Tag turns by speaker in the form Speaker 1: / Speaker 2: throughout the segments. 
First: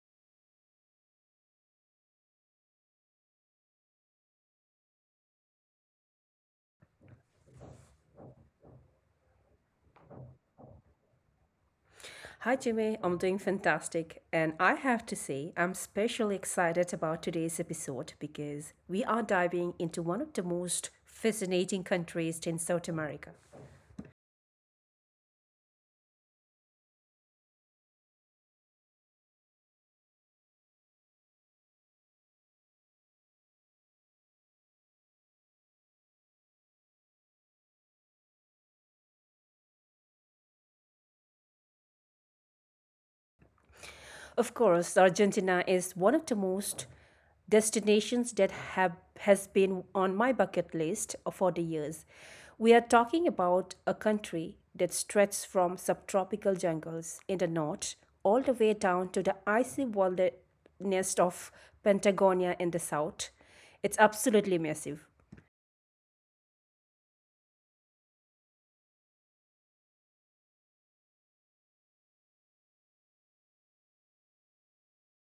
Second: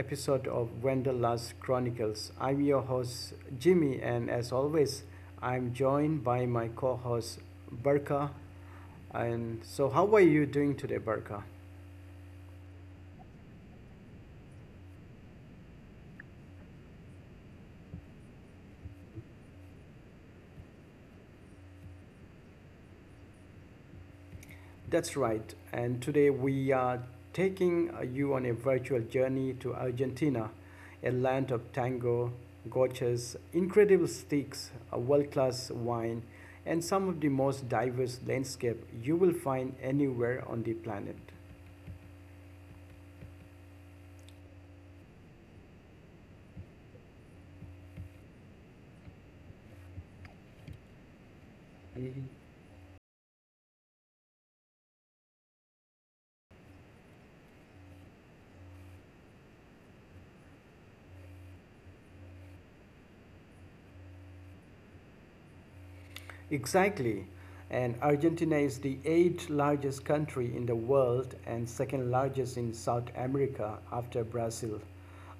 Speaker 1: episode of Wanderlust Chronicles. I'm your host, Jimmy, and as always, I'm joined by my co host, Barka. And so, how are you doing today, Barka?
Speaker 2: Hi, Jimmy. I'm doing fantastic. And I have to say, I'm especially excited about today's episode because we are diving into one of the most fascinating countries in South America.
Speaker 1: That's right. And today we are taking you on a virtual journey to Argentina, a land of tango, gorgeous, incredible steaks, a world-class wine, and some of the most diverse landscape you will find anywhere on the planet.
Speaker 2: Of course, Argentina is one of the most destinations that have has been on my bucket list for the years.
Speaker 1: Mhm.
Speaker 2: We are talking about a country that stretches from subtropical jungles in the north all the way down to the icy wilderness of Patagonia in the south. It's absolutely massive.
Speaker 1: Exactly. And Argentina is the eighth largest country in the world and second largest in South America after Brazil.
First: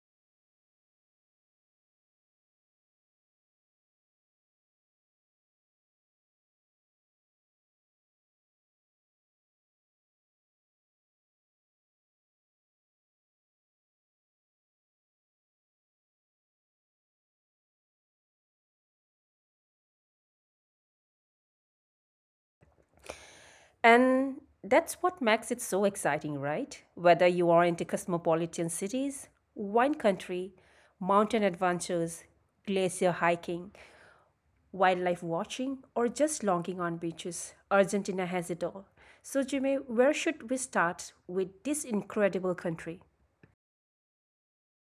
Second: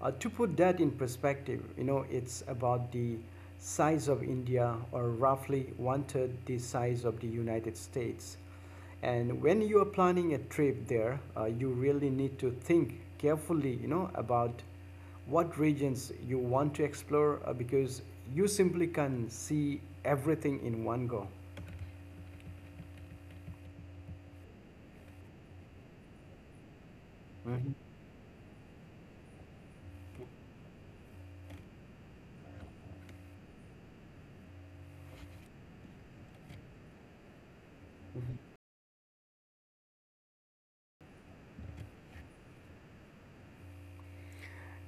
Speaker 1: To put that in perspective, you know, it's about the size of India or roughly one third the size of the United States. And when you are planning a trip there, you really need to think carefully, you know, about what regions you want to explore because you simply can see everything in one go.
Speaker 2: And that's what makes it so exciting, right? Whether you are
Speaker 1: Mhm.
Speaker 2: into cosmopolitan cities, wine country, mountain adventures, glacier hiking, wildlife watching, or just longing on beaches, Argentina has it all. So, Jimmy, where should we start with this incredible country?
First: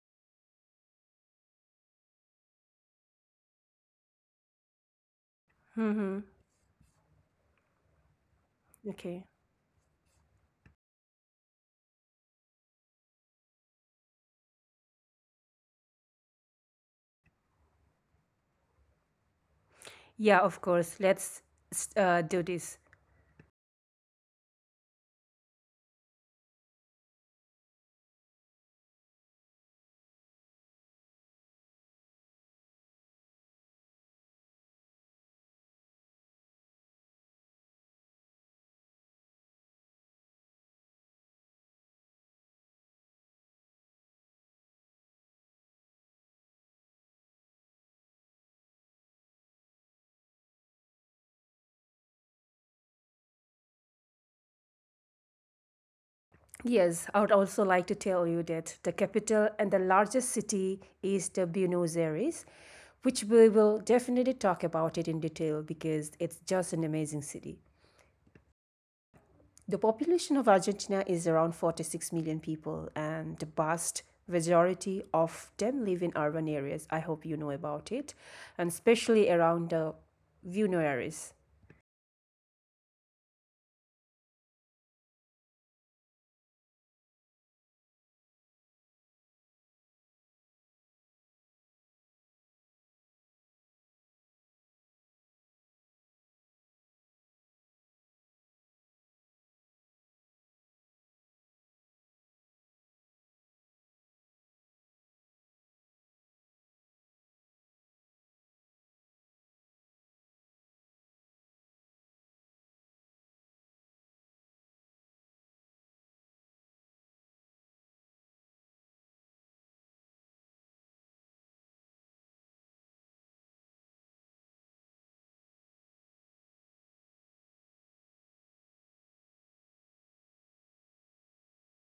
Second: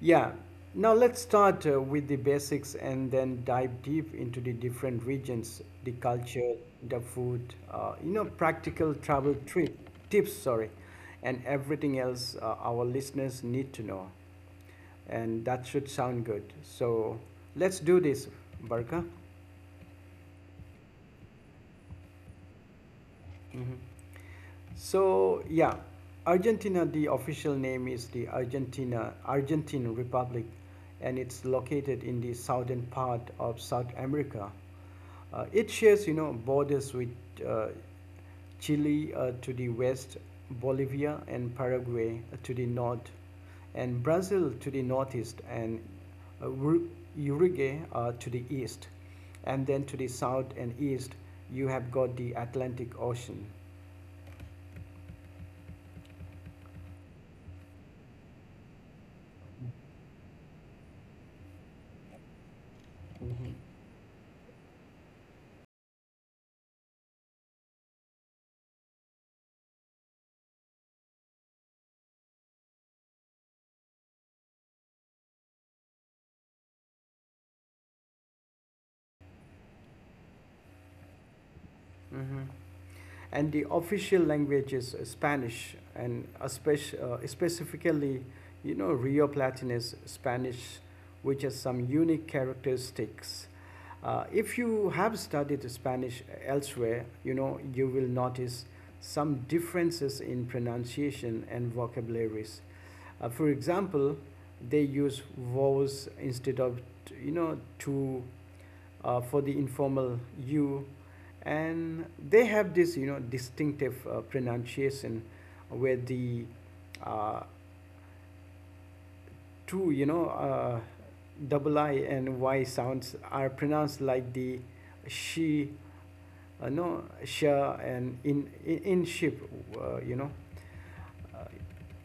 Speaker 1: Yeah. Now let's start with the basics and then dive deep into the different regions, the culture, the food, you know, practical
Speaker 2: Okay.
Speaker 1: travel trip tips, sorry, and everything else our listeners need to know. And that should sound good. So let's do this, Barka.
Speaker 2: Yeah, of course. Let's do this.
Speaker 1: Mhm. So yeah, Argentina. The official name is the Argentina Argentine Republic, and it's located in the southern part of South America. It shares, you know, borders with uh, Chile to the west, Bolivia and Paraguay to the north, and Brazil to the northeast, and uh, Ur- Uruguay to the east, and then to the south and east, you have got the Atlantic Ocean.
Speaker 2: Yes, I would also like to tell you that the capital and the largest city is the Buenos Aires, which we
Speaker 1: Mhm.
Speaker 2: will definitely talk about it in detail because it's just an amazing city. The population of Argentina is around 46 million people, and the vast majority of them live in urban areas. I hope you know about it, and especially around the Buenos Aires.
Speaker 1: Mhm. And the official language is Spanish, and specifically, you know, Rio Platinus Spanish, which has some unique characteristics. If you have studied Spanish elsewhere, you know, you will notice some differences in pronunciation and vocabularies. For example, they use vos instead of, you know, to for the informal you, and they have this, you know, distinctive pronunciation where the uh, two, you know, double I and y sounds are pronounced like the she, no sha, and in in ship, you know, uh,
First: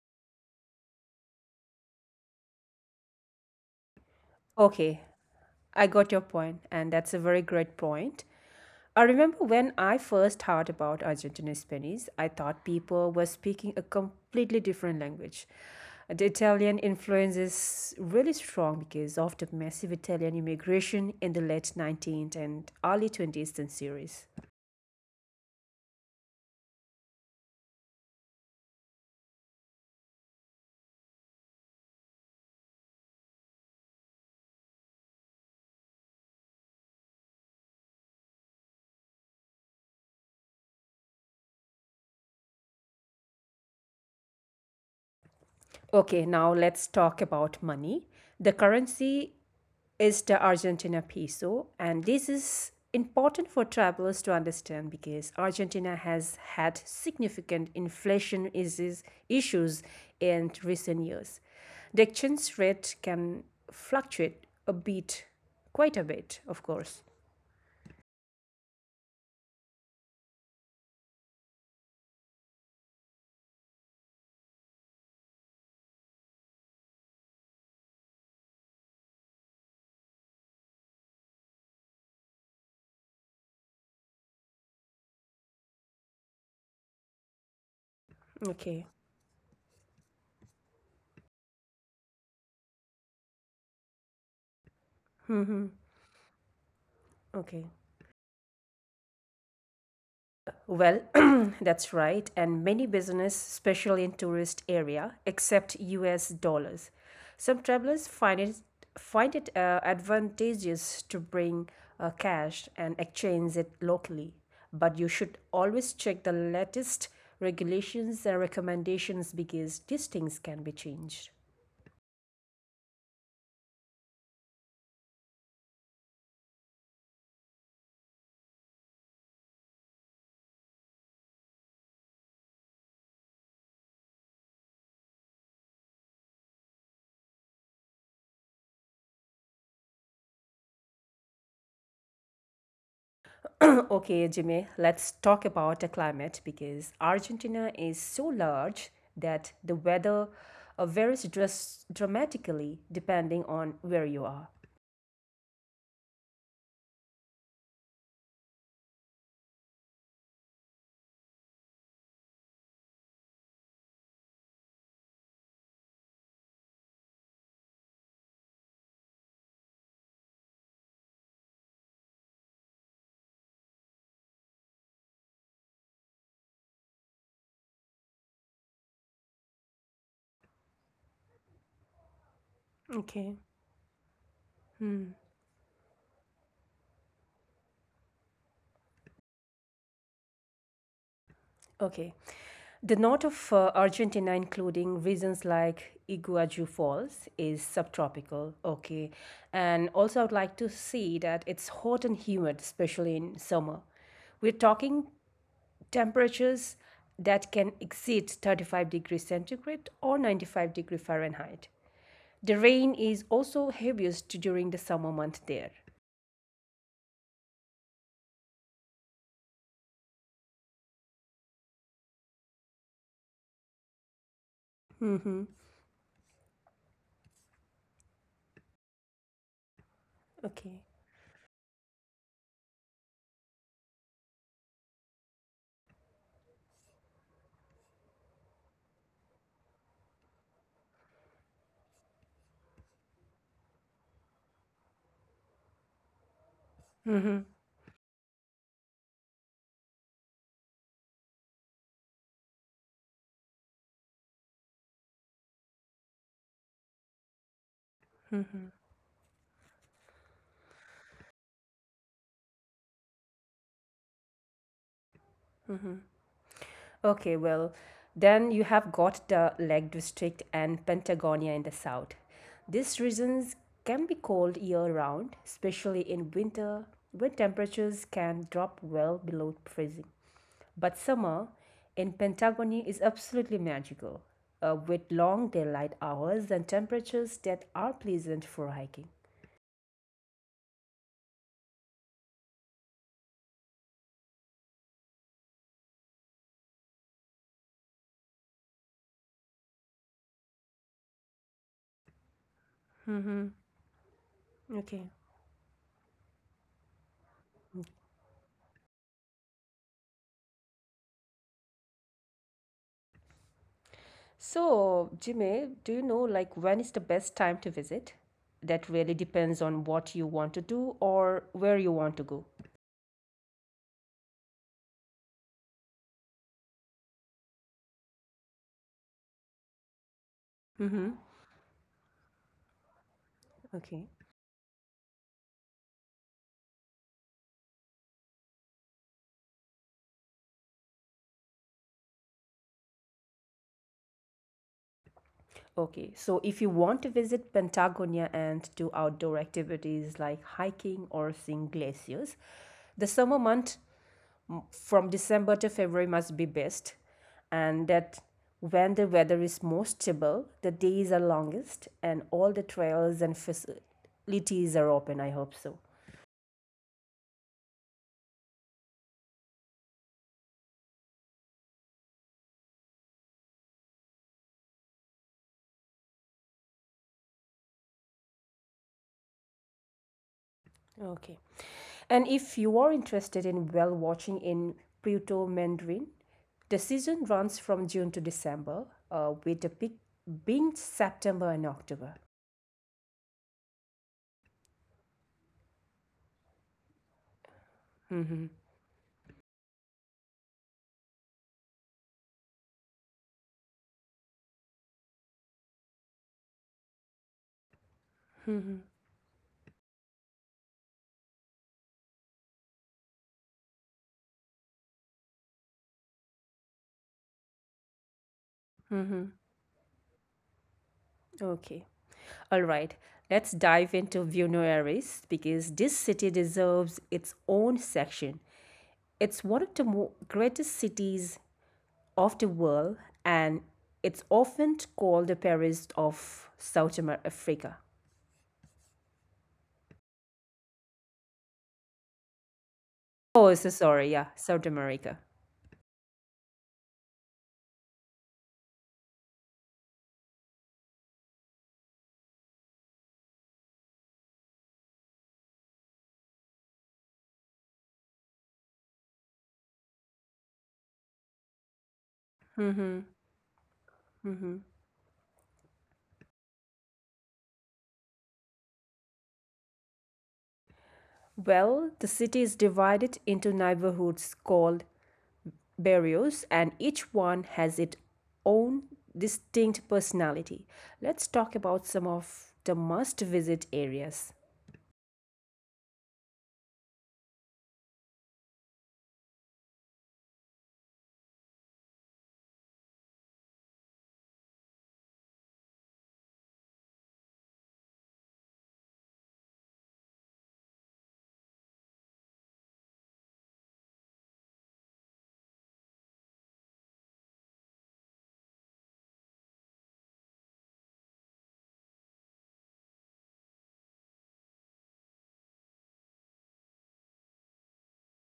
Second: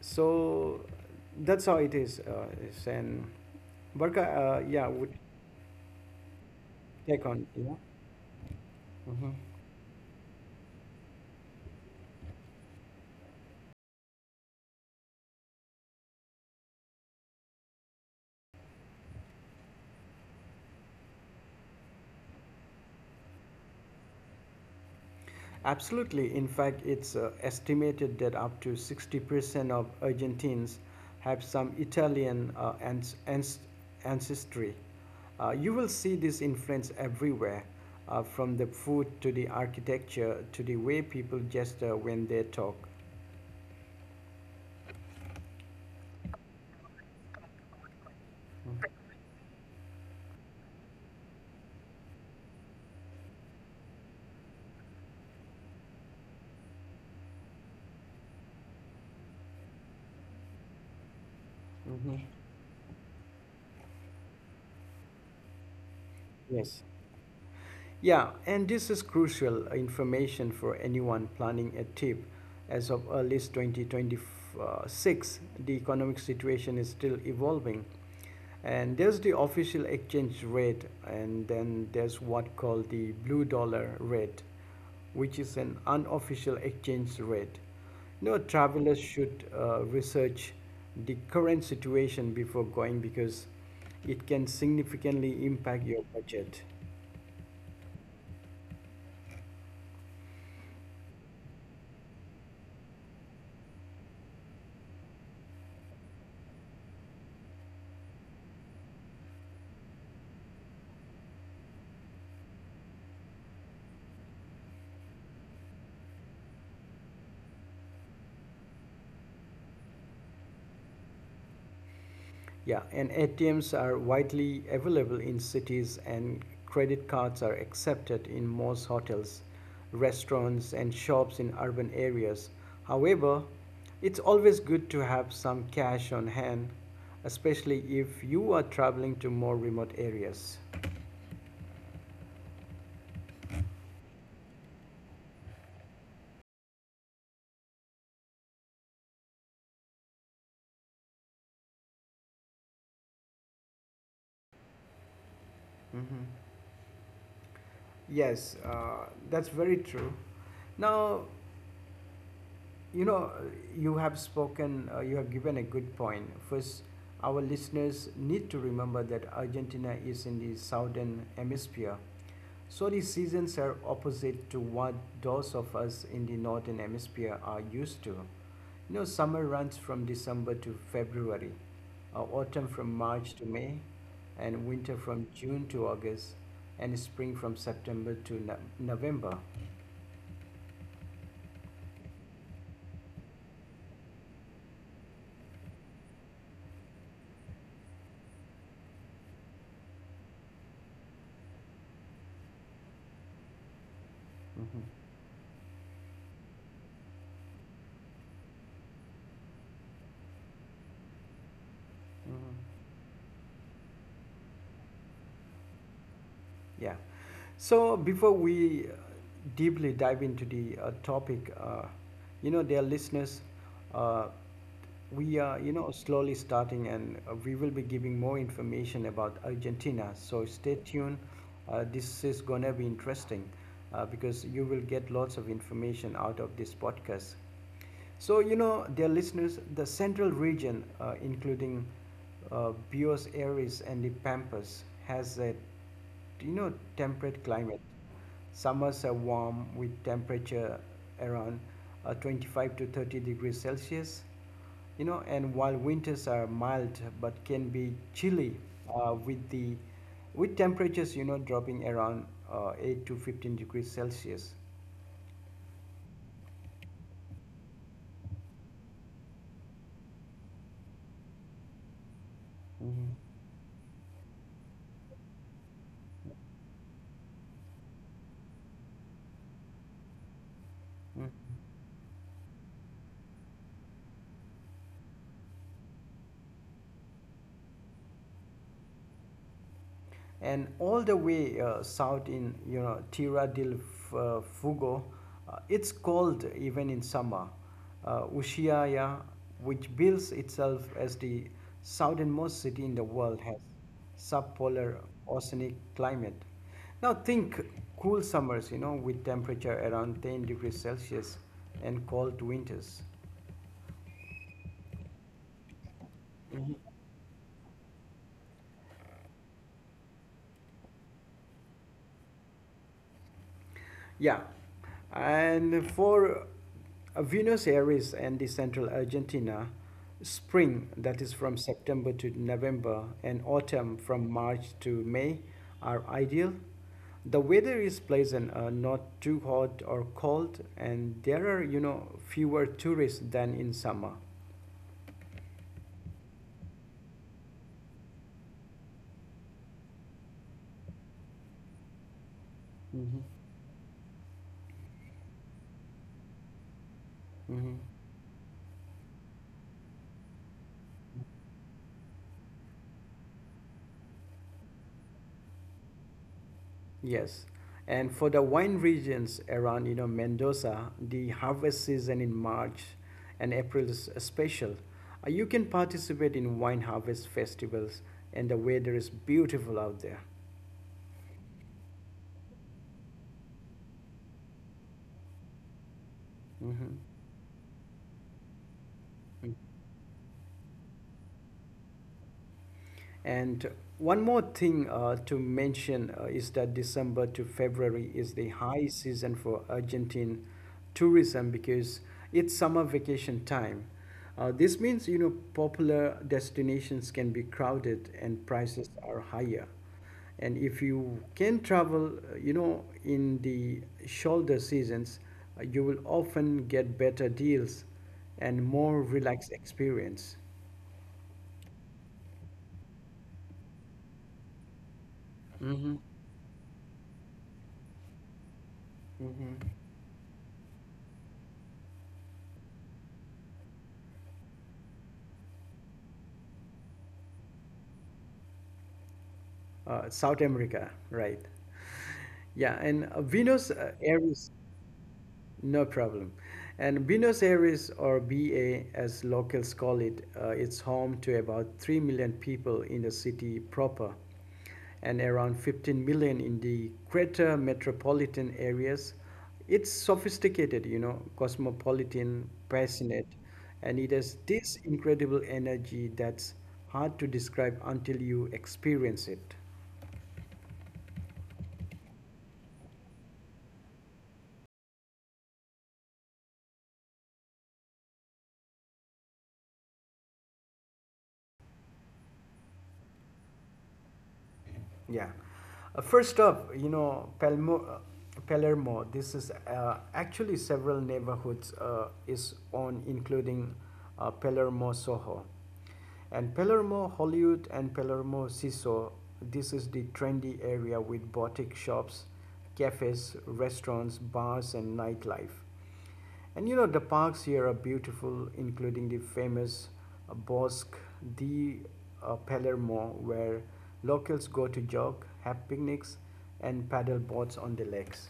Speaker 1: so that's how it is, and Barka, yeah,
Speaker 2: Okay,
Speaker 1: would
Speaker 2: I got your point, and that's a
Speaker 1: take
Speaker 2: very
Speaker 1: on, you
Speaker 2: great
Speaker 1: know.
Speaker 2: point. I
Speaker 1: Mhm.
Speaker 2: remember when I first heard about Argentine Spanish, I thought people were speaking a completely different language. The Italian influence is really strong because of the massive Italian immigration in the late 19th and early 20th centuries.
Speaker 1: Absolutely. In fact, it's estimated that up to 60% of Argentines have some Italian ancestry. You will see this influence everywhere, from the food to the architecture to the way people gesture when they talk.
Speaker 2: Okay, now let's talk about money. The currency is the Argentina peso. And this is important for travelers to understand because Argentina has had significant issues in recent years. The
Speaker 1: Mhm.
Speaker 2: exchange rate can fluctuate a bit, quite a bit, of
Speaker 1: Yes.
Speaker 2: course.
Speaker 1: Yeah, and this is crucial information for anyone planning a trip. As of early 2026, the economic situation is still evolving, and there's the official exchange rate, and then there's what called the blue dollar rate, which is an unofficial exchange rate. No
Speaker 2: Okay.
Speaker 1: travelers should research the current situation before going, because it can significantly
Speaker 2: Mm-hmm.
Speaker 1: impact your budget.
Speaker 2: Okay. Well, that's right, and many business, especially in tourist area, accept US dollars. Some travelers find it advantageous to bring cash and exchange it locally, but you should always check the latest regulations and recommendations because these things can be changed.
Speaker 1: Yeah, and ATMs are widely available in cities, and credit cards are accepted in most hotels, restaurants, and shops in urban areas. However, it's always good to have some cash on hand, especially if you are traveling to more remote areas.
Speaker 2: Okay, Jimmy, let's talk about the climate because Argentina is so large that the weather dramatically depending on where you are.
Speaker 1: Mm-hmm. Yes, that's very true. Now, you know, you have spoken, you have given a good point. First, our listeners need to remember that Argentina is in the southern hemisphere. So the seasons are opposite to what those of us in the northern hemisphere are used to. You know, summer runs from December to February, autumn from
Speaker 2: Okay.
Speaker 1: March to May, and winter from June to August, and spring from September to November.
Speaker 2: Okay. The north of Argentina, including regions like Iguazu Falls, is subtropical. Okay. And also, I would like to see that it's hot and humid, especially in summer. We're
Speaker 1: Hmm.
Speaker 2: talking temperatures that can exceed 35 degrees centigrade or 95 degrees Fahrenheit. The
Speaker 1: Hmm.
Speaker 2: rain is also heaviest during the summer month there.
Speaker 1: Yeah. So before we deeply dive into the topic, you know, dear listeners, uh,
Speaker 2: Mm-hmm.
Speaker 1: we are, you know, slowly starting, and we will be giving more information about Argentina, so
Speaker 2: Okay.
Speaker 1: stay tuned. This is going to be interesting, because you will get lots of information out of this podcast. So, you know, dear listeners, the central region, including Buenos Aires and the pampas, has a, you know,
Speaker 2: Mm-hmm.
Speaker 1: temperate climate. Summers are warm with temperature around 25 to 30 degrees Celsius, you know, and while winters are mild but can be chilly, with the with temperatures, you know, dropping around 8 to 15 degrees Celsius.
Speaker 2: Okay, well, then you have got the Lake District and Patagonia in the south. These
Speaker 1: Mhm.
Speaker 2: regions can be cold year round, especially in winter when temperatures can drop well below freezing. But
Speaker 1: Mhm.
Speaker 2: summer in Pentagony is absolutely magical, with long daylight hours and temperatures that are pleasant for hiking.
Speaker 1: And all the way south in, you know, Tierra del Fuego, it's cold even in summer. Ushuaia, which bills itself as the southernmost city in the world,
Speaker 2: Mm-hmm.
Speaker 1: has subpolar
Speaker 2: Okay.
Speaker 1: oceanic climate. Now think cool summers, you know, with temperature around 10 degrees Celsius and cold winters.
Speaker 2: So, Jimmy, do you know like when is the best time to visit? That really depends on what you want to do or where you want to go.
Speaker 1: Yeah, and for Buenos Aires and the central Argentina, spring,
Speaker 2: Mm-hmm.
Speaker 1: that is from September to November, and
Speaker 2: Okay.
Speaker 1: autumn from March to May, are ideal. The weather is pleasant, not too hot or cold, and there are, you know, fewer tourists than in summer.
Speaker 2: Okay, so if you want to visit Patagonia and do outdoor activities like hiking or seeing glaciers, the
Speaker 1: Hmm.
Speaker 2: summer month from December to February must be best,
Speaker 1: Hmm.
Speaker 2: and that when the weather is most stable, the days are longest, and all the trails and facilities are open. I hope so.
Speaker 1: Yes. And for the wine regions around, you know, Mendoza, the harvest season in March and April is special. You can participate in wine harvest festivals, and the weather is beautiful out there.
Speaker 2: Okay. And if you are interested in whale watching in Puerto Mandarin, the
Speaker 1: Hmm.
Speaker 2: season runs from June to December, with the peak being September and October.
Speaker 1: And one more thing to mention is that December to February is
Speaker 2: Mm-hmm.
Speaker 1: the high season for Argentine tourism, because it's summer vacation time. This means, you know, popular destinations can be crowded and
Speaker 2: Mm-hmm.
Speaker 1: prices are higher. And if you can travel, you know, in the shoulder seasons, you will often get better deals and more
Speaker 2: Mm-hmm.
Speaker 1: relaxed experience.
Speaker 2: Okay. All right, let's dive into Buenos Aires because this
Speaker 1: Mm-hmm.
Speaker 2: city deserves its own section. It's one
Speaker 1: Mm-hmm.
Speaker 2: of the greatest cities of the world, and it's often called the Paris of Africa.
Speaker 1: South America, right? Yeah, and
Speaker 2: Oh, so
Speaker 1: Buenos
Speaker 2: sorry, yeah,
Speaker 1: Aires,
Speaker 2: South America.
Speaker 1: no problem. And Buenos Aires, or BA as locals call it, it's home to about 3 million people in the city proper and around 15 million in the greater metropolitan areas. It's sophisticated, you know, cosmopolitan,
Speaker 2: Hmm.
Speaker 1: passionate, and it has
Speaker 2: Hmm.
Speaker 1: this incredible energy that's hard to describe until you experience it.
Speaker 2: Well, the city is divided into neighborhoods called barrios, and each one has its own distinct personality. Let's talk about some of the must visit areas.
Speaker 1: Yeah. First up, you know, Palermo, this is actually several neighborhoods is on, including Palermo Soho. And Palermo Hollywood and Palermo Siso, this is the trendy area with boutique shops, cafes, restaurants, bars, and nightlife. And, you know, the parks here are beautiful, including the famous Bosque di Palermo, where locals go to jog, have picnics, and paddle boats on the lakes.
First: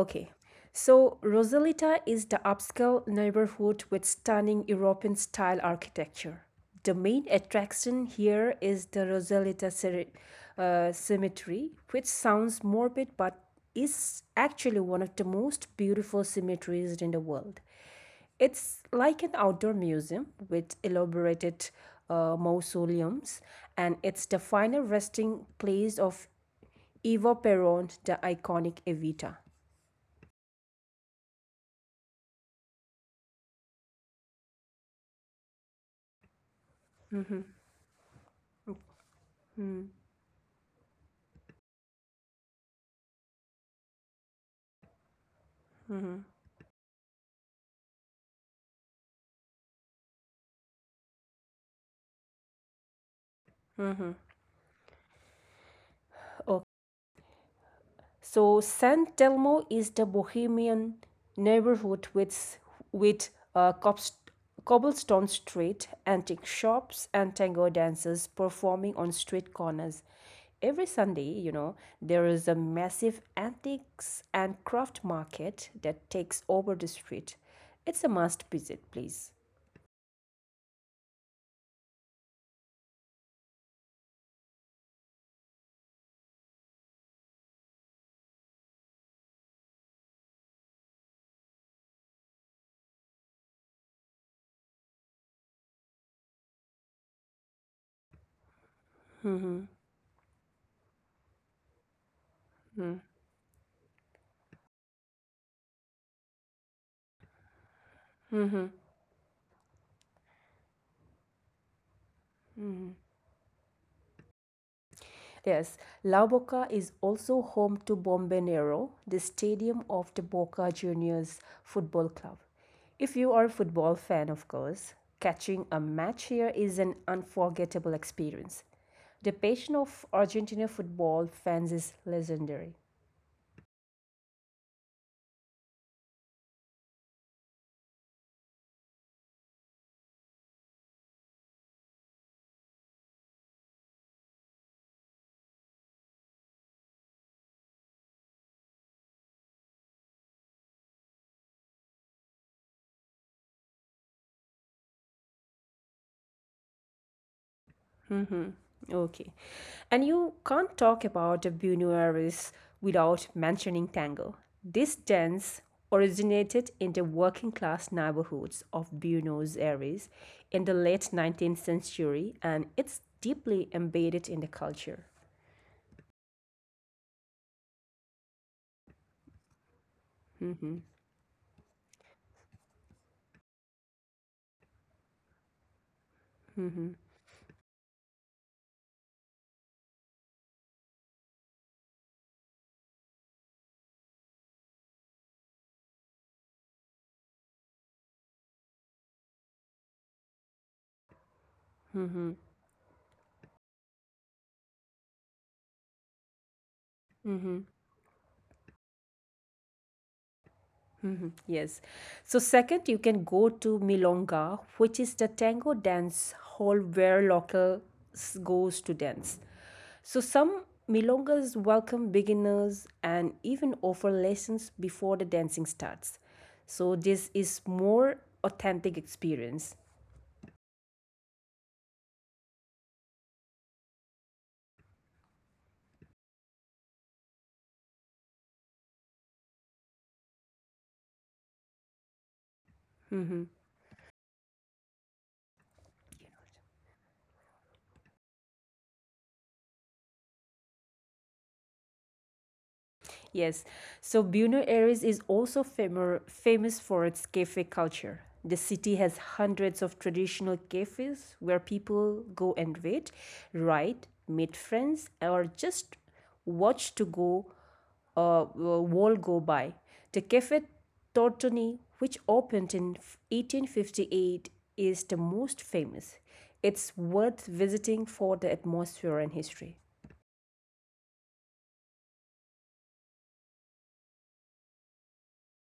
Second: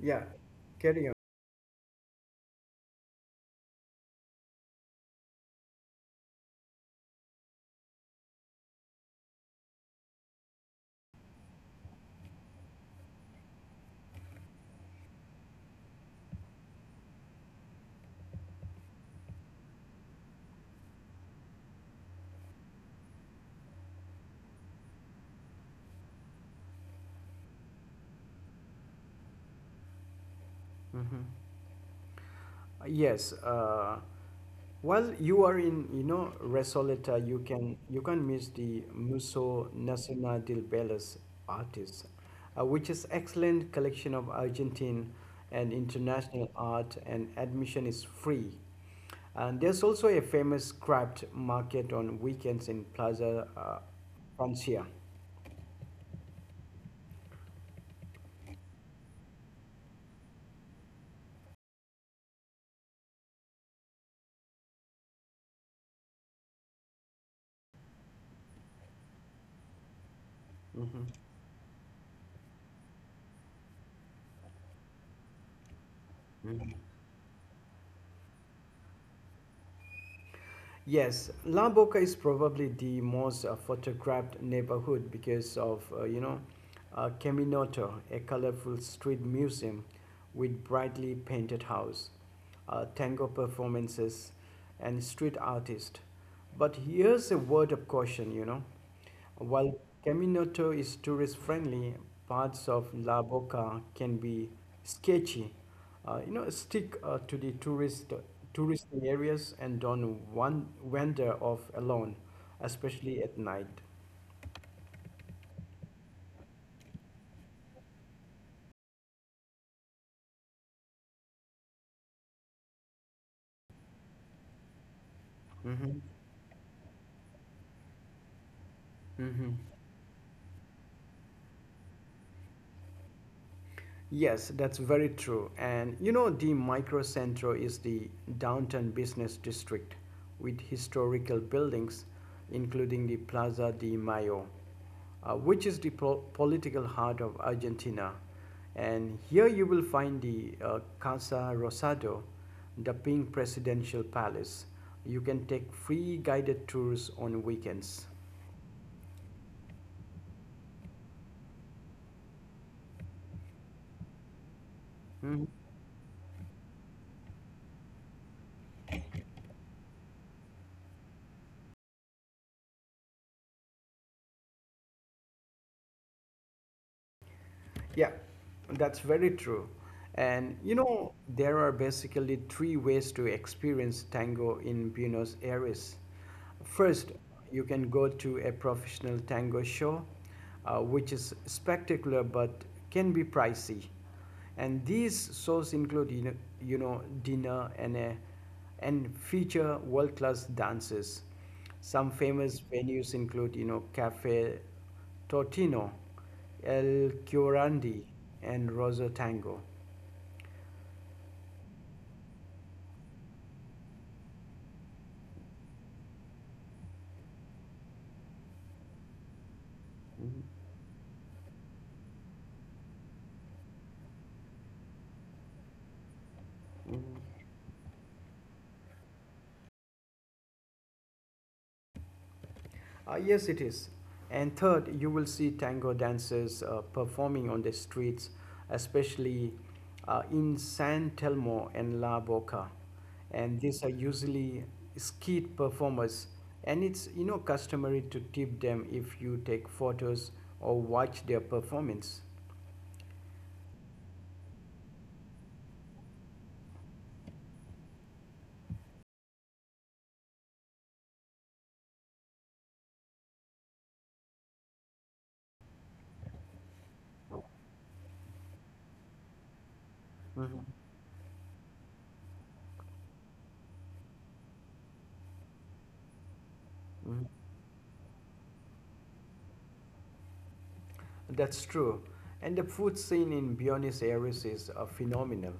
Speaker 1: Yeah, carry on.
Speaker 2: So Rosalita is the upscale neighborhood with stunning European style architecture. The main attraction here is the Rosalita Cemetery, which sounds morbid but is actually one of the most beautiful cemeteries in the world. It's like an outdoor museum with elaborated mausoleums, and it's the final resting place of Eva Peron, the iconic Evita.
Speaker 1: Mhm. Yes, well, you are in, you know, Resoleta. You can miss the Museo Nacional del Bellas Artes, which is excellent collection of Argentine and international art, and admission is free. And there's also a famous craft market on weekends in Plaza Francia.
Speaker 2: So San Telmo is the bohemian neighborhood with uh, cobblestone street, antique shops, and tango dancers performing on street corners. Every
Speaker 1: Mhm.
Speaker 2: Sunday, there is a massive antiques and craft market that takes over the street. It's a must visit, please.
Speaker 1: Yes, La Boca is probably the most photographed neighborhood because of, you know, Caminoto, a colorful street museum with brightly painted house, tango performances, and street artist. But here's a word of caution, you know.
Speaker 2: Mm-hmm.
Speaker 1: While Caminoto is tourist friendly, parts of La Boca can be sketchy. You know, stick to the touristy areas, and don't one wander off alone, especially at night.
Speaker 2: Yes, La Boca is also home to Bombanero, the stadium of the Boca Juniors Football Club. If you are a football fan, of course, catching a
Speaker 1: Mm-hmm.
Speaker 2: match here is an unforgettable experience. The
Speaker 1: Mm-hmm.
Speaker 2: passion of Argentina football fans is legendary.
Speaker 1: Yes, that's very true. And, you know, the Microcentro is the downtown business district with historical buildings, including the Plaza de Mayo, which is the political heart of Argentina. And here you will find the Casa Rosado, the pink presidential palace. You can take free guided tours on weekends.
Speaker 2: Mm-hmm. Okay. And you can't talk about Buenos Aires without mentioning tango. This
Speaker 1: Mm-hmm.
Speaker 2: dance originated in the working class neighborhoods of Buenos Aires in the late 19th century, and it's deeply embedded in the culture.
Speaker 1: Yeah, that's very true. And, you
Speaker 2: Mm-hmm.
Speaker 1: know, there are basically three ways to experience tango in Buenos Aires.
Speaker 2: Mm-hmm.
Speaker 1: First, you can go to a professional tango show, which is spectacular but can be pricey. And these shows include, you know, dinner and, a, and feature world class dancers. Some famous venues include, you know, Cafe Totino, El Curandi, and Rosa Tango.
Speaker 2: Mhm. Yes. So second, you can go to Milonga, which is the tango dance hall where locals goes to dance. So
Speaker 1: Mm-hmm.
Speaker 2: some milongas welcome beginners and even offer lessons before the dancing starts. So
Speaker 1: Mm-hmm.
Speaker 2: this is more authentic experience.
Speaker 1: Yes, it is. And third, you will see tango dancers performing on the streets, especially in San Telmo and La Boca.
Speaker 2: Mm-hmm.
Speaker 1: And these are usually skilled performers. And it's, you know, customary to tip them if you take photos or watch their performance.
Speaker 2: Yes. So Buenos Aires is also famous for its cafe culture. The city has hundreds of traditional cafes where people go and read, write, meet friends, or just watch to go wall go by. The Cafe
Speaker 1: Mm-hmm.
Speaker 2: Tortoni, which opened in 1858, is the most famous. It's
Speaker 1: Mm-hmm.
Speaker 2: worth visiting for the atmosphere and history.
Speaker 1: That's true. And the food scene in Buenos Aires is phenomenal.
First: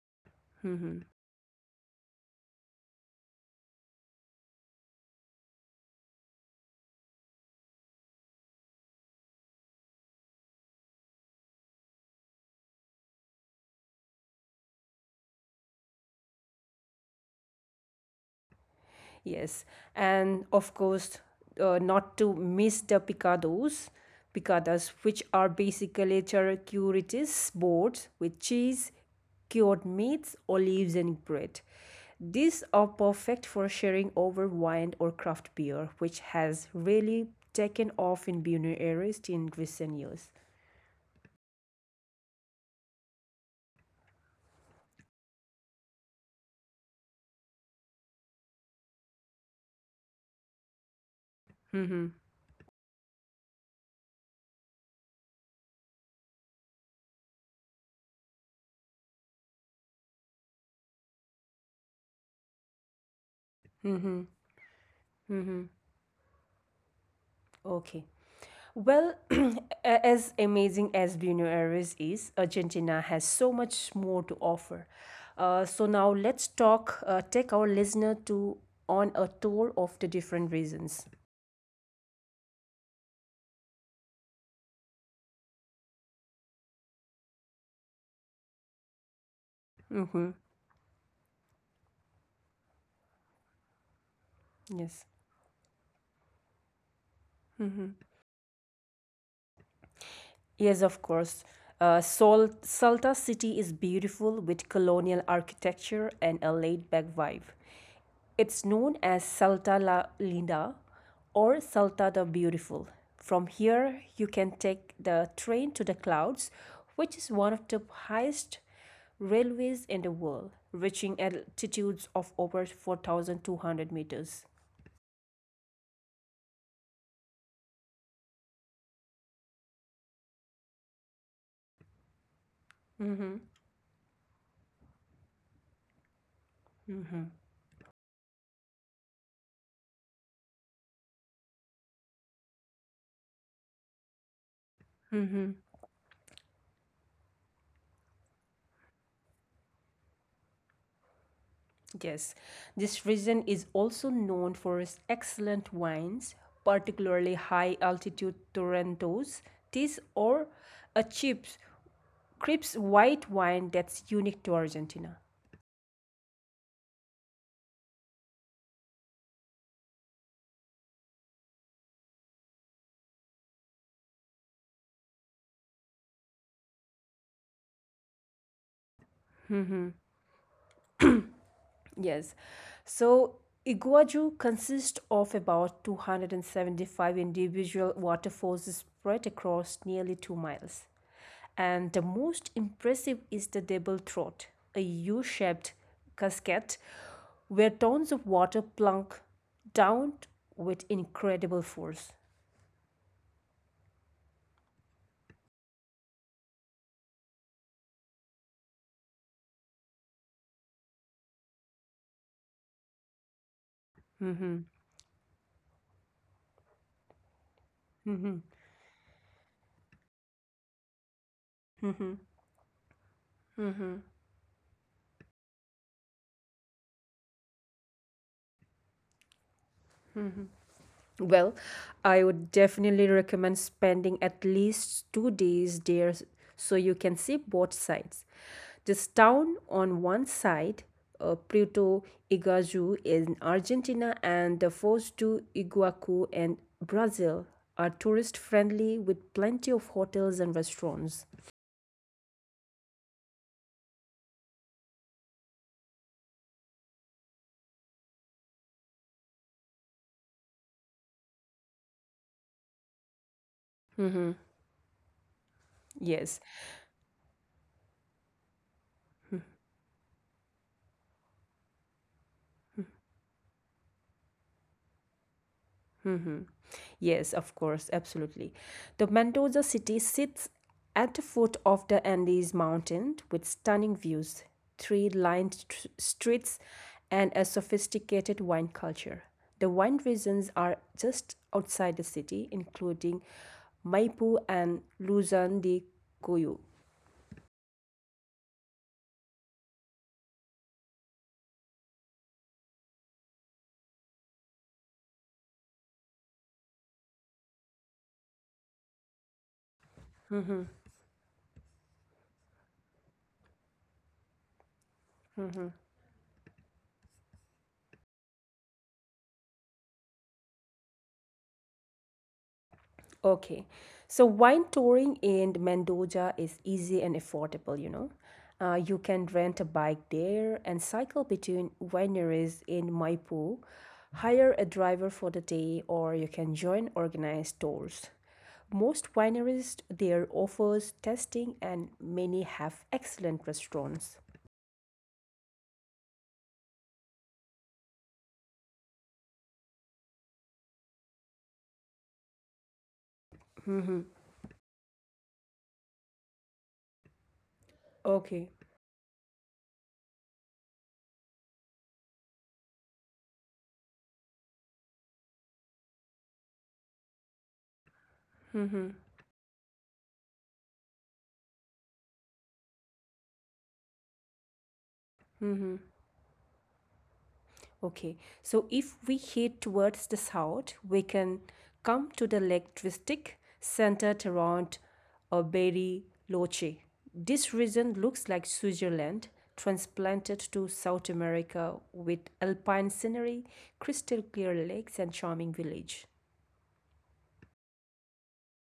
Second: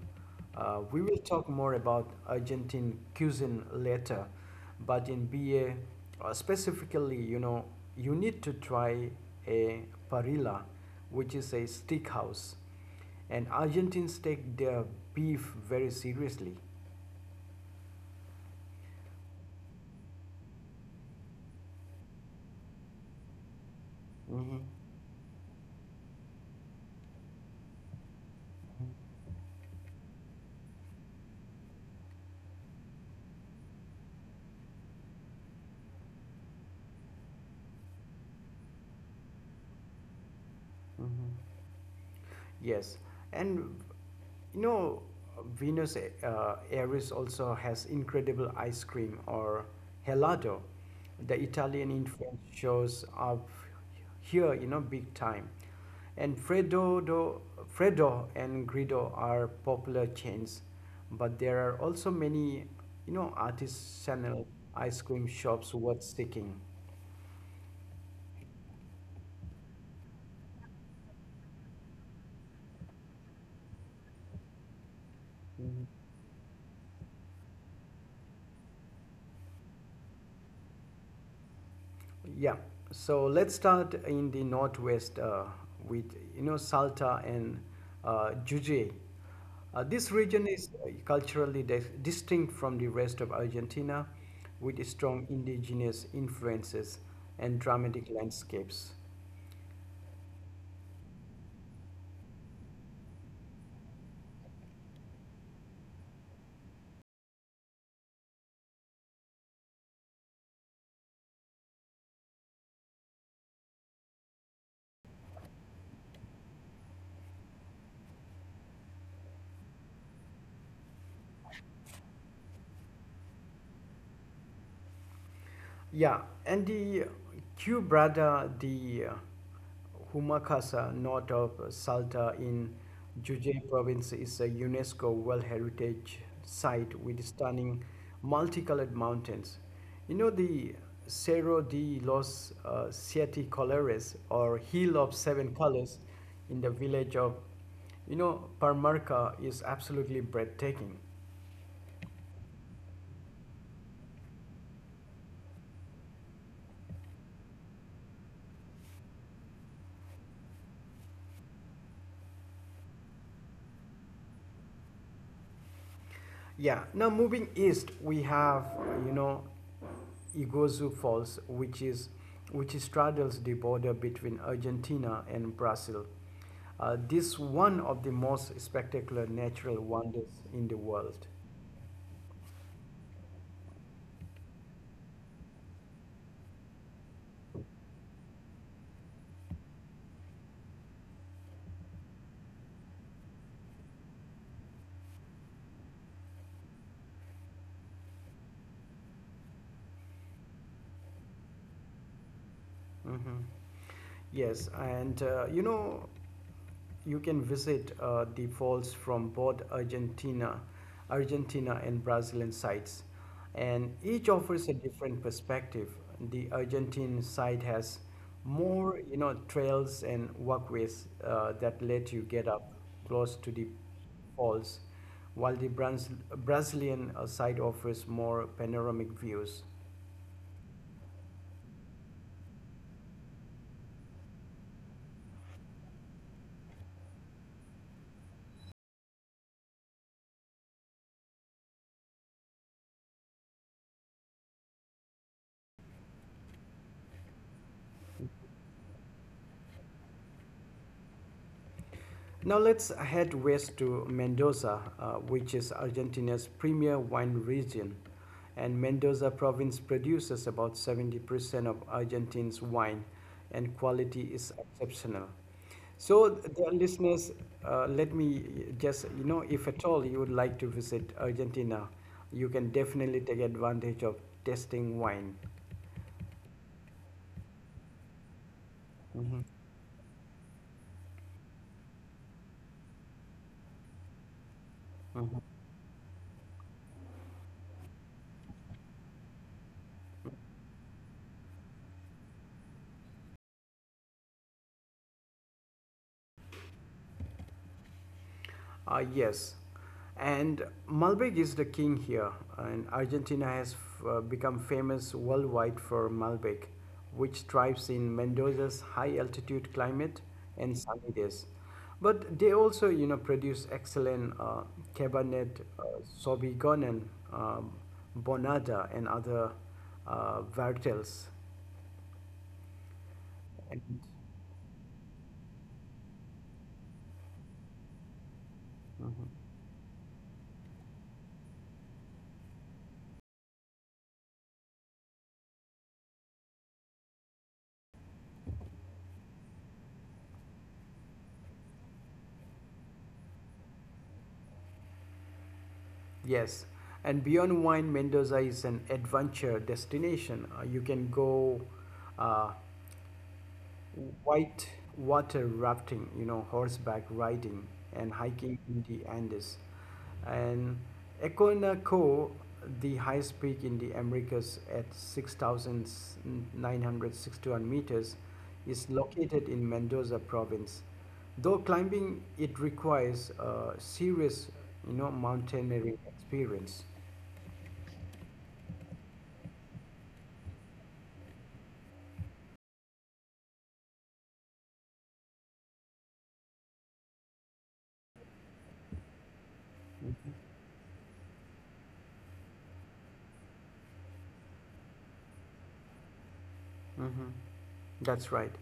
Speaker 2: Mm-hmm.
Speaker 1: We will talk more about Argentine cuisine later, but in BA specifically, you know, you need to try a parrilla, which is a steak house. And Argentines take their beef very seriously.
Speaker 2: Yes, and of course, not to miss the
Speaker 1: Mm-hmm.
Speaker 2: picadas, which are basically charcuterie boards with cheese, cured meats, olives, and bread. These are perfect for sharing over wine or craft beer, which has really taken off in Buenos Aires in recent years.
Speaker 1: Mm-hmm. Yes, and, you know, Venus Aires also has incredible ice cream or gelato. The Italian
Speaker 2: Mm-hmm.
Speaker 1: influence shows up here, you know, big time. And Freddo and Grido are popular chains, but there are also many, you know,
Speaker 2: Mm-hmm.
Speaker 1: artisanal ice cream shops
Speaker 2: Mm-hmm.
Speaker 1: worth seeking.
Speaker 2: Okay. Well, as amazing as Buenos Aires is, Argentina has so much more to offer. So now let's take our listener to on a tour of the different reasons.
Speaker 1: Yeah, so let's start in the northwest with, you know, Salta and Jujuy. This
Speaker 2: Mm-hmm.
Speaker 1: region is culturally distinct from the rest of Argentina with
Speaker 2: Yes.
Speaker 1: strong indigenous influences and dramatic
Speaker 2: Mm-hmm.
Speaker 1: landscapes.
Speaker 2: Yes, of course. Salta City is beautiful with colonial architecture and a laid back vibe. It's known as Salta La Linda or Salta the Beautiful. From here, you can take the train to the clouds, which is one of the highest railways in the world, reaching altitudes of over 4,200 meters.
Speaker 1: Yeah, and the Quebrada de Humacasa, north of Salta in Juche province, is a UNESCO World Heritage Site with stunning multicolored mountains. The Cerro de los Siete Colores, or Hill of Seven Colors, in the village of, Parmarca is absolutely breathtaking.
Speaker 2: Yes, this region is also known for its excellent wines, particularly high altitude Torontos, tis or a chips, crisp white wine that's unique to Argentina.
Speaker 1: Yeah, now moving east, we have, Iguazu Falls, which straddles the border between Argentina and Brazil. This is one of the most spectacular natural wonders in the world.
Speaker 2: Yes. So Iguazu consists of about 275 individual waterfalls spread across nearly 2 miles. And the most impressive is the double throat, a U-shaped cascade where tons of water plunk down with incredible force.
Speaker 1: Mhm. Yes, and you can visit the falls from both Argentina and Brazilian sites, and each offers a different perspective. The Argentine side has more, you know, trails and walkways that let you get up close to the falls, while the Brazilian side offers more panoramic views.
Speaker 2: Well, I would definitely recommend spending at least 2 days there so you can see both sides. This town on one side, Puerto Iguazu in Argentina, and the forts to Iguacu in Brazil are tourist friendly with plenty of hotels and restaurants.
Speaker 1: Now let's head west to Mendoza, which is Argentina's premier wine region. And Mendoza province produces about 70% of Argentina's wine, and quality is exceptional. So,
Speaker 2: Yes,
Speaker 1: dear listeners, let me just, you know, if at all you would like to visit Argentina, you can definitely take advantage of tasting wine.
Speaker 2: yes, of course, absolutely. The
Speaker 1: Mhm,
Speaker 2: Mendoza city sits at the foot of the Andes Mountain with stunning views, tree
Speaker 1: mhm.
Speaker 2: lined streets, and a sophisticated wine culture. The wine regions are just outside the city, including Maipú and Luzon de Cuyo.
Speaker 1: Yes, and Malbec is the king here, and Argentina has become famous worldwide for Malbec, which thrives in Mendoza's high altitude climate and sunny days. But they also, you know, produce excellent Cabernet Sauvignon, um, Bonada, and other varietals.
Speaker 2: Okay.
Speaker 1: And,
Speaker 2: So wine touring in Mendoza is easy and affordable, you know. You can
Speaker 1: mhm.
Speaker 2: rent a bike there and cycle between wineries in Maipú, hire a driver for the day, or you can join organized tours. Most wineries there offers tasting and many have excellent restaurants.
Speaker 1: Yes, and beyond wine, Mendoza is an adventure destination. You can go uh,
Speaker 2: Mm-hmm.
Speaker 1: white water rafting, you know, horseback riding, and
Speaker 2: Okay.
Speaker 1: hiking in the Andes. And Econaco, the highest peak in the Americas at 6,961 meters, is
Speaker 2: Mm-hmm.
Speaker 1: located in Mendoza province. Though climbing, it requires a serious, you know,
Speaker 2: Mm-hmm.
Speaker 1: mountaineering experience.
Speaker 2: Okay, so if we head towards the south, we can come to the Lake District centered around Berry. This region looks like Switzerland transplanted to South America with alpine scenery, crystal clear lakes, and charming village.
Speaker 1: Hmm. That's right.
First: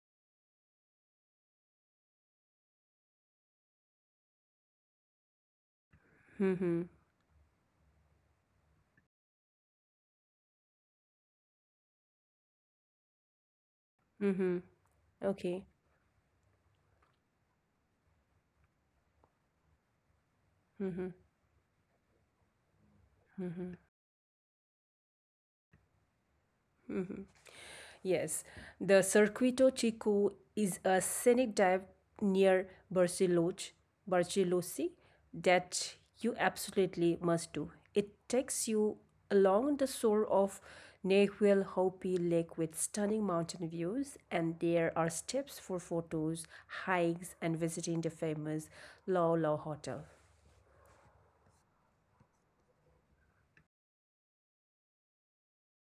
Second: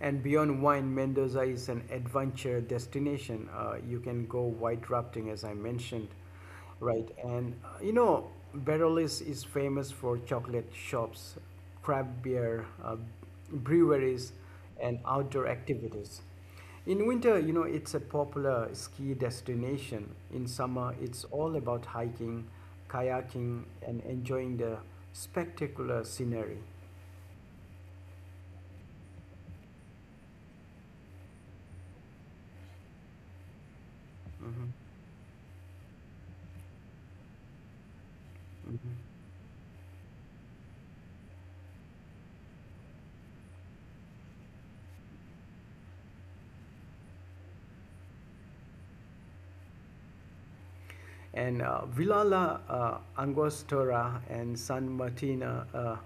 Speaker 1: And beyond wine, Mendoza is an adventure destination. You can go white rafting, as I mentioned,
Speaker 2: Mm-hmm.
Speaker 1: right? And Barreles is famous for chocolate shops, craft beer, breweries,
Speaker 2: Mm-hmm.
Speaker 1: and outdoor
Speaker 2: Okay.
Speaker 1: activities. In winter, you know, it's a popular ski destination. In summer,
Speaker 2: Mm-hmm.
Speaker 1: it's all about hiking, kayaking, and enjoying the spectacular scenery.
Speaker 2: Mm-hmm. Yes, the Circuito Chico is a scenic dive near
Speaker 1: Hmm.
Speaker 2: Barcelosi that you absolutely must do. It takes you
Speaker 1: Hmm.
Speaker 2: along the shore of Nahuel Huapi Lake with stunning mountain views, and there are steps for photos, hikes, and visiting the famous Lao Lao Hotel.
Speaker 1: And Vilala Angostura and San Martin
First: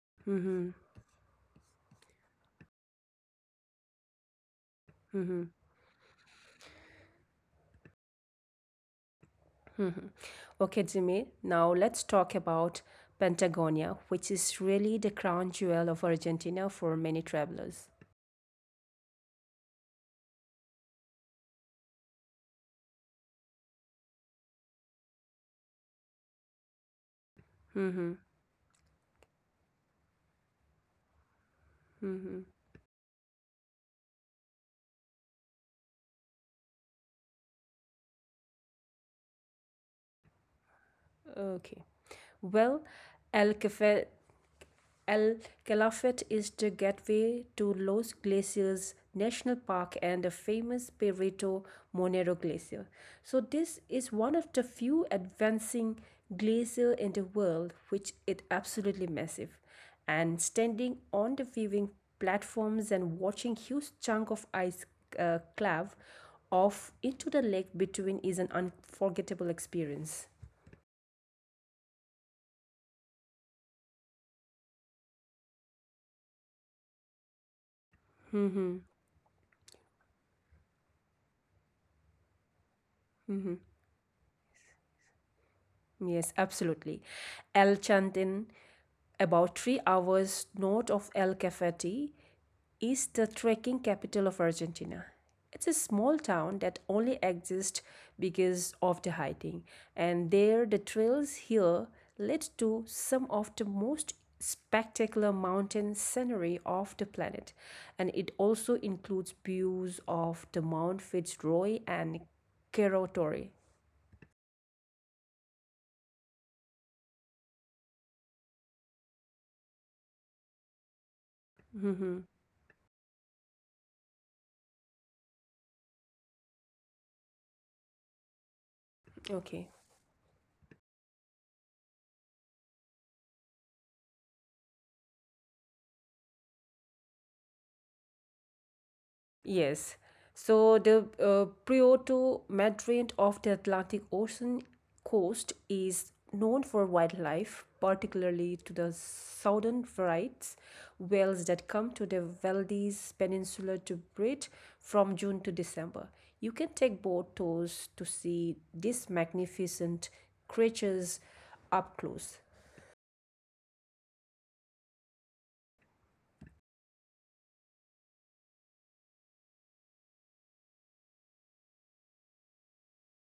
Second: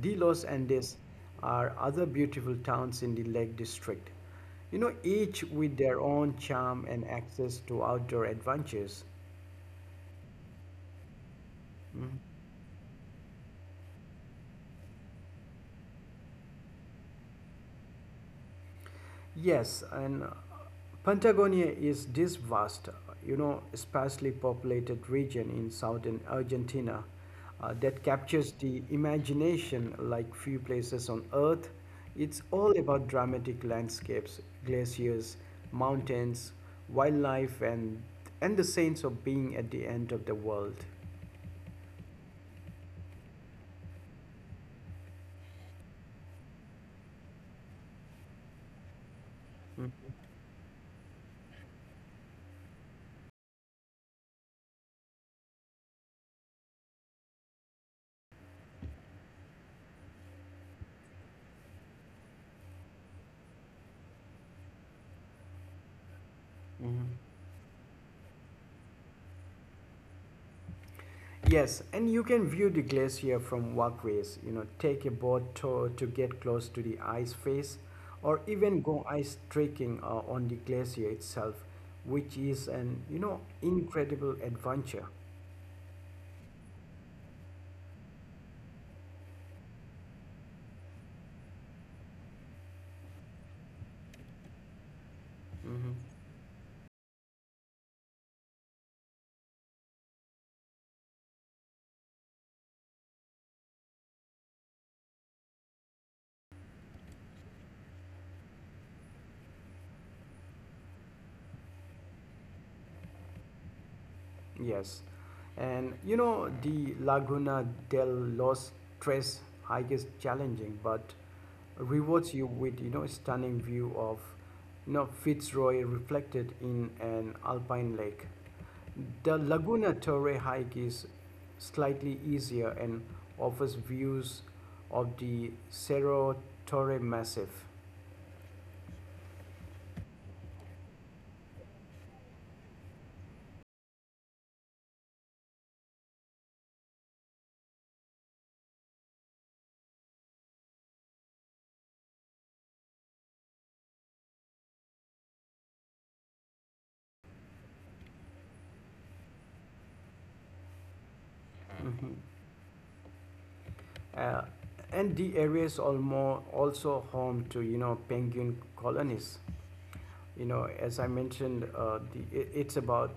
Speaker 1: de los Andes are other beautiful towns in the Lake District. You know, each
Speaker 2: Mm-hmm.
Speaker 1: with their own charm and access to outdoor adventures.
Speaker 2: Okay, Jimmy, now let's
Speaker 1: Mm.
Speaker 2: talk about Patagonia, which is really the crown jewel of Argentina for many travelers.
Speaker 1: Yes, and Patagonia is this vast, you know, sparsely populated region in southern Argentina that
Speaker 2: Mm-hmm.
Speaker 1: captures the imagination like few places on earth. It's all about dramatic landscapes, glaciers, mountains, wildlife, and the sense of being at the end of the world.
Speaker 2: Okay. Well, El Cafe Al Calafate is the gateway to Los Glaciers National Park and the famous Perito Monero Glacier. So, this is one of the few advancing glacier in the world, which is absolutely massive. And standing on the viewing platforms and watching huge chunk of ice calve off
Speaker 1: Mhm.
Speaker 2: into the lake between is an unforgettable experience.
Speaker 1: Yes, and you can view the glacier from walkways, you know, take a boat tour to get close to the ice face, or even go ice trekking on the glacier itself, which is an, you know, incredible adventure.
Speaker 2: Yes, absolutely. El Chantin, about 3 hours north of El Cafeti, is the trekking capital of Argentina. It's a
Speaker 1: Hmm.
Speaker 2: small town that only exists because of the hiking, and there the trails here lead to some of the most spectacular mountain scenery of the planet, and it also includes views of the Mount Fitzroy and Cerro Torre.
Speaker 1: Yes. And, you know, the Laguna del Los Tres hike is challenging, but
Speaker 2: Hmm.
Speaker 1: rewards you with, you know, stunning view of, you know, Fitzroy reflected in an alpine lake. The
Speaker 2: Okay.
Speaker 1: Laguna Torre hike is slightly easier and offers views of the Cerro Torre Massif.
Speaker 2: Yes. So the Puerto Madryn of the Atlantic Ocean coast is known for wildlife, particularly to the southern varieties, whales that come to the Valdez Peninsula to breed from June to December. You can take boat tours to see these magnificent creatures up
Speaker 1: Mhm.
Speaker 2: close.
Speaker 1: Uh, and the area is also home to you know penguin colonies. You know, as I mentioned, it's about,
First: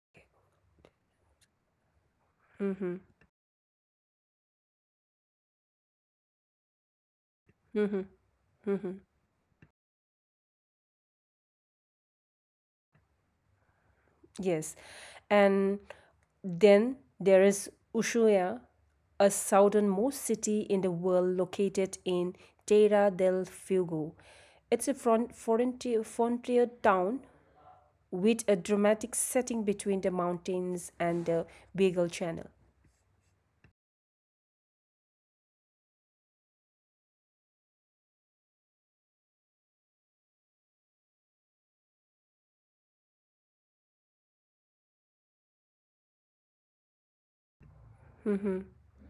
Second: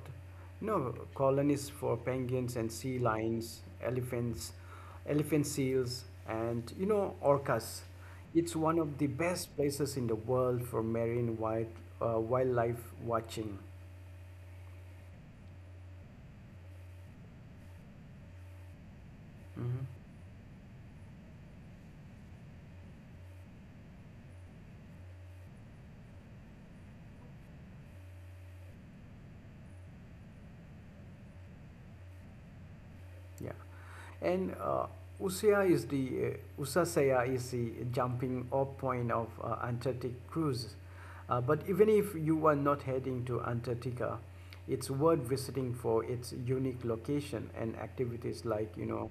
Speaker 1: you know, colonies for penguins and
Speaker 2: Mm-hmm.
Speaker 1: sea lions, elephants, elephant seals, and, you know, orcas.
Speaker 2: Mm-hmm.
Speaker 1: It's one of the best places in the world for marine wildlife watching.
Speaker 2: Yes. And then there is Ushuaia, a
Speaker 1: Hmm.
Speaker 2: southernmost city in the world located in Terra del Fuego. It's a frontier town with a dramatic setting between the mountains and the Beagle Channel.
Speaker 1: Yeah. And Usea is the Usasea is the jumping off point of Antarctic cruise. But even if you are not heading to Antarctica, it's worth visiting for its unique location and activities like you know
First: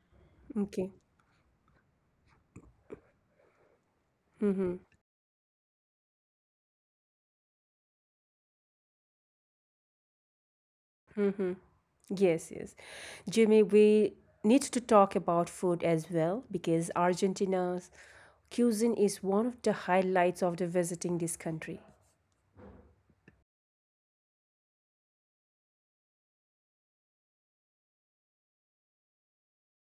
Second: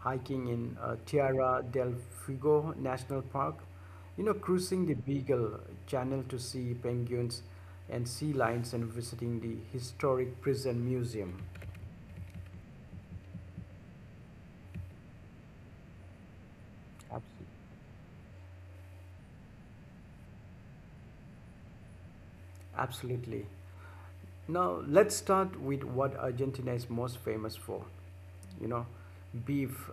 Speaker 1: hiking in
Speaker 2: Okay.
Speaker 1: Tierra del Fuego National Park, you know cruising the Beagle Channel to see penguins and sea lions and visiting the historic prison museum.
Speaker 2: Yes, yes. Jimmy, we need to talk about food as well because
Speaker 1: Absolutely.
Speaker 2: Argentina's cuisine is one of the highlights of the visiting this country.
Speaker 1: Absolutely. Now let's start with what Argentina is most famous for, you know, beef.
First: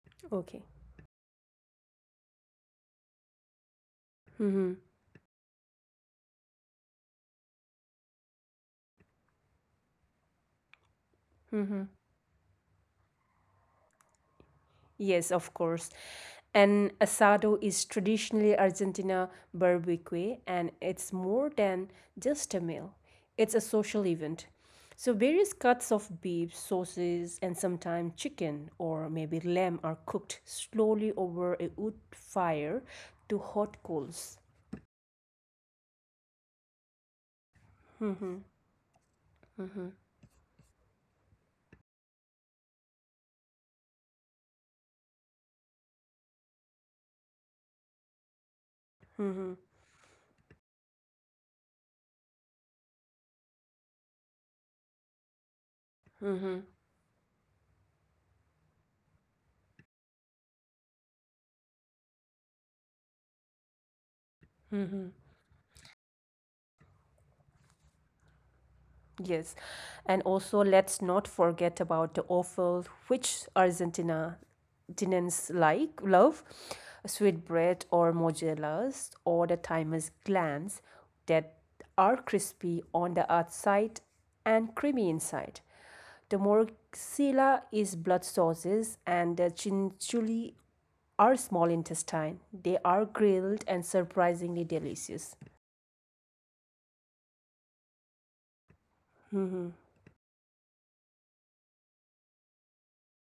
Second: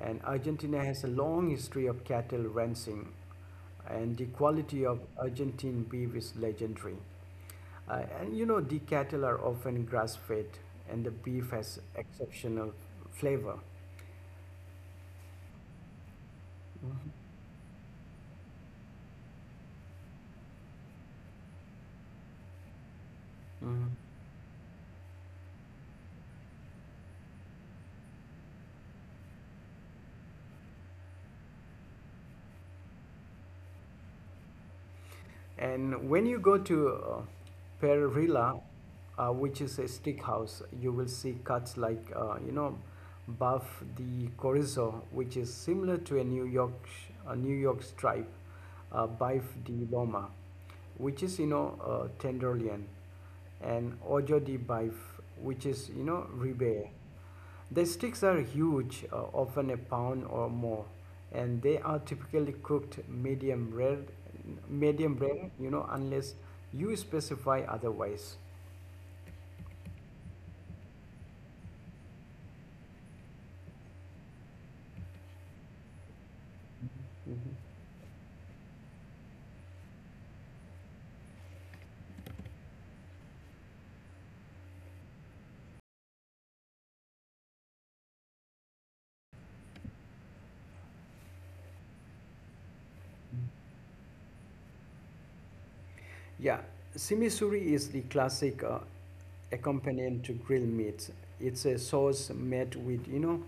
Speaker 1: And
Speaker 2: Okay.
Speaker 1: Argentina has a long history of cattle ranching, and the quality of Argentine beef is legendary. And you know, the cattle are often grass-fed, and the beef has
Speaker 2: Mhm.
Speaker 1: exceptional flavor.
Speaker 2: Yes, of course. And
Speaker 1: Mhm.
Speaker 2: asado is traditionally Argentina barbecue, and it's more than just a meal. It's a
Speaker 1: Mhm.
Speaker 2: social event. So various cuts of beef, sauces, and sometimes chicken or maybe lamb are cooked slowly over a wood fire to hot coals.
Speaker 1: And when you go to Perilla, which is a stick house, you will see cuts like, you know, buff the chorizo, which is similar to a a New York stripe, bife de loma, which is, you know, tenderloin, and ojo de bife, which is, you know, ribeye. The sticks are huge, often a pound or more, and they are typically cooked medium rare, you know, unless you specify otherwise.
Speaker 2: Yes. And also, let's not forget about the offal, which Argentina Argentinians like, love,
Speaker 1: Mhm.
Speaker 2: sweetbread or mozzarellas or the thymus glands that are crispy on the outside and creamy inside. The morcilla is blood sauces and the chinchulli are small intestine. They are grilled and surprisingly delicious.
Speaker 1: Yeah, simisuri is the classic accompaniment to grilled meats. It's a sauce made with, you know,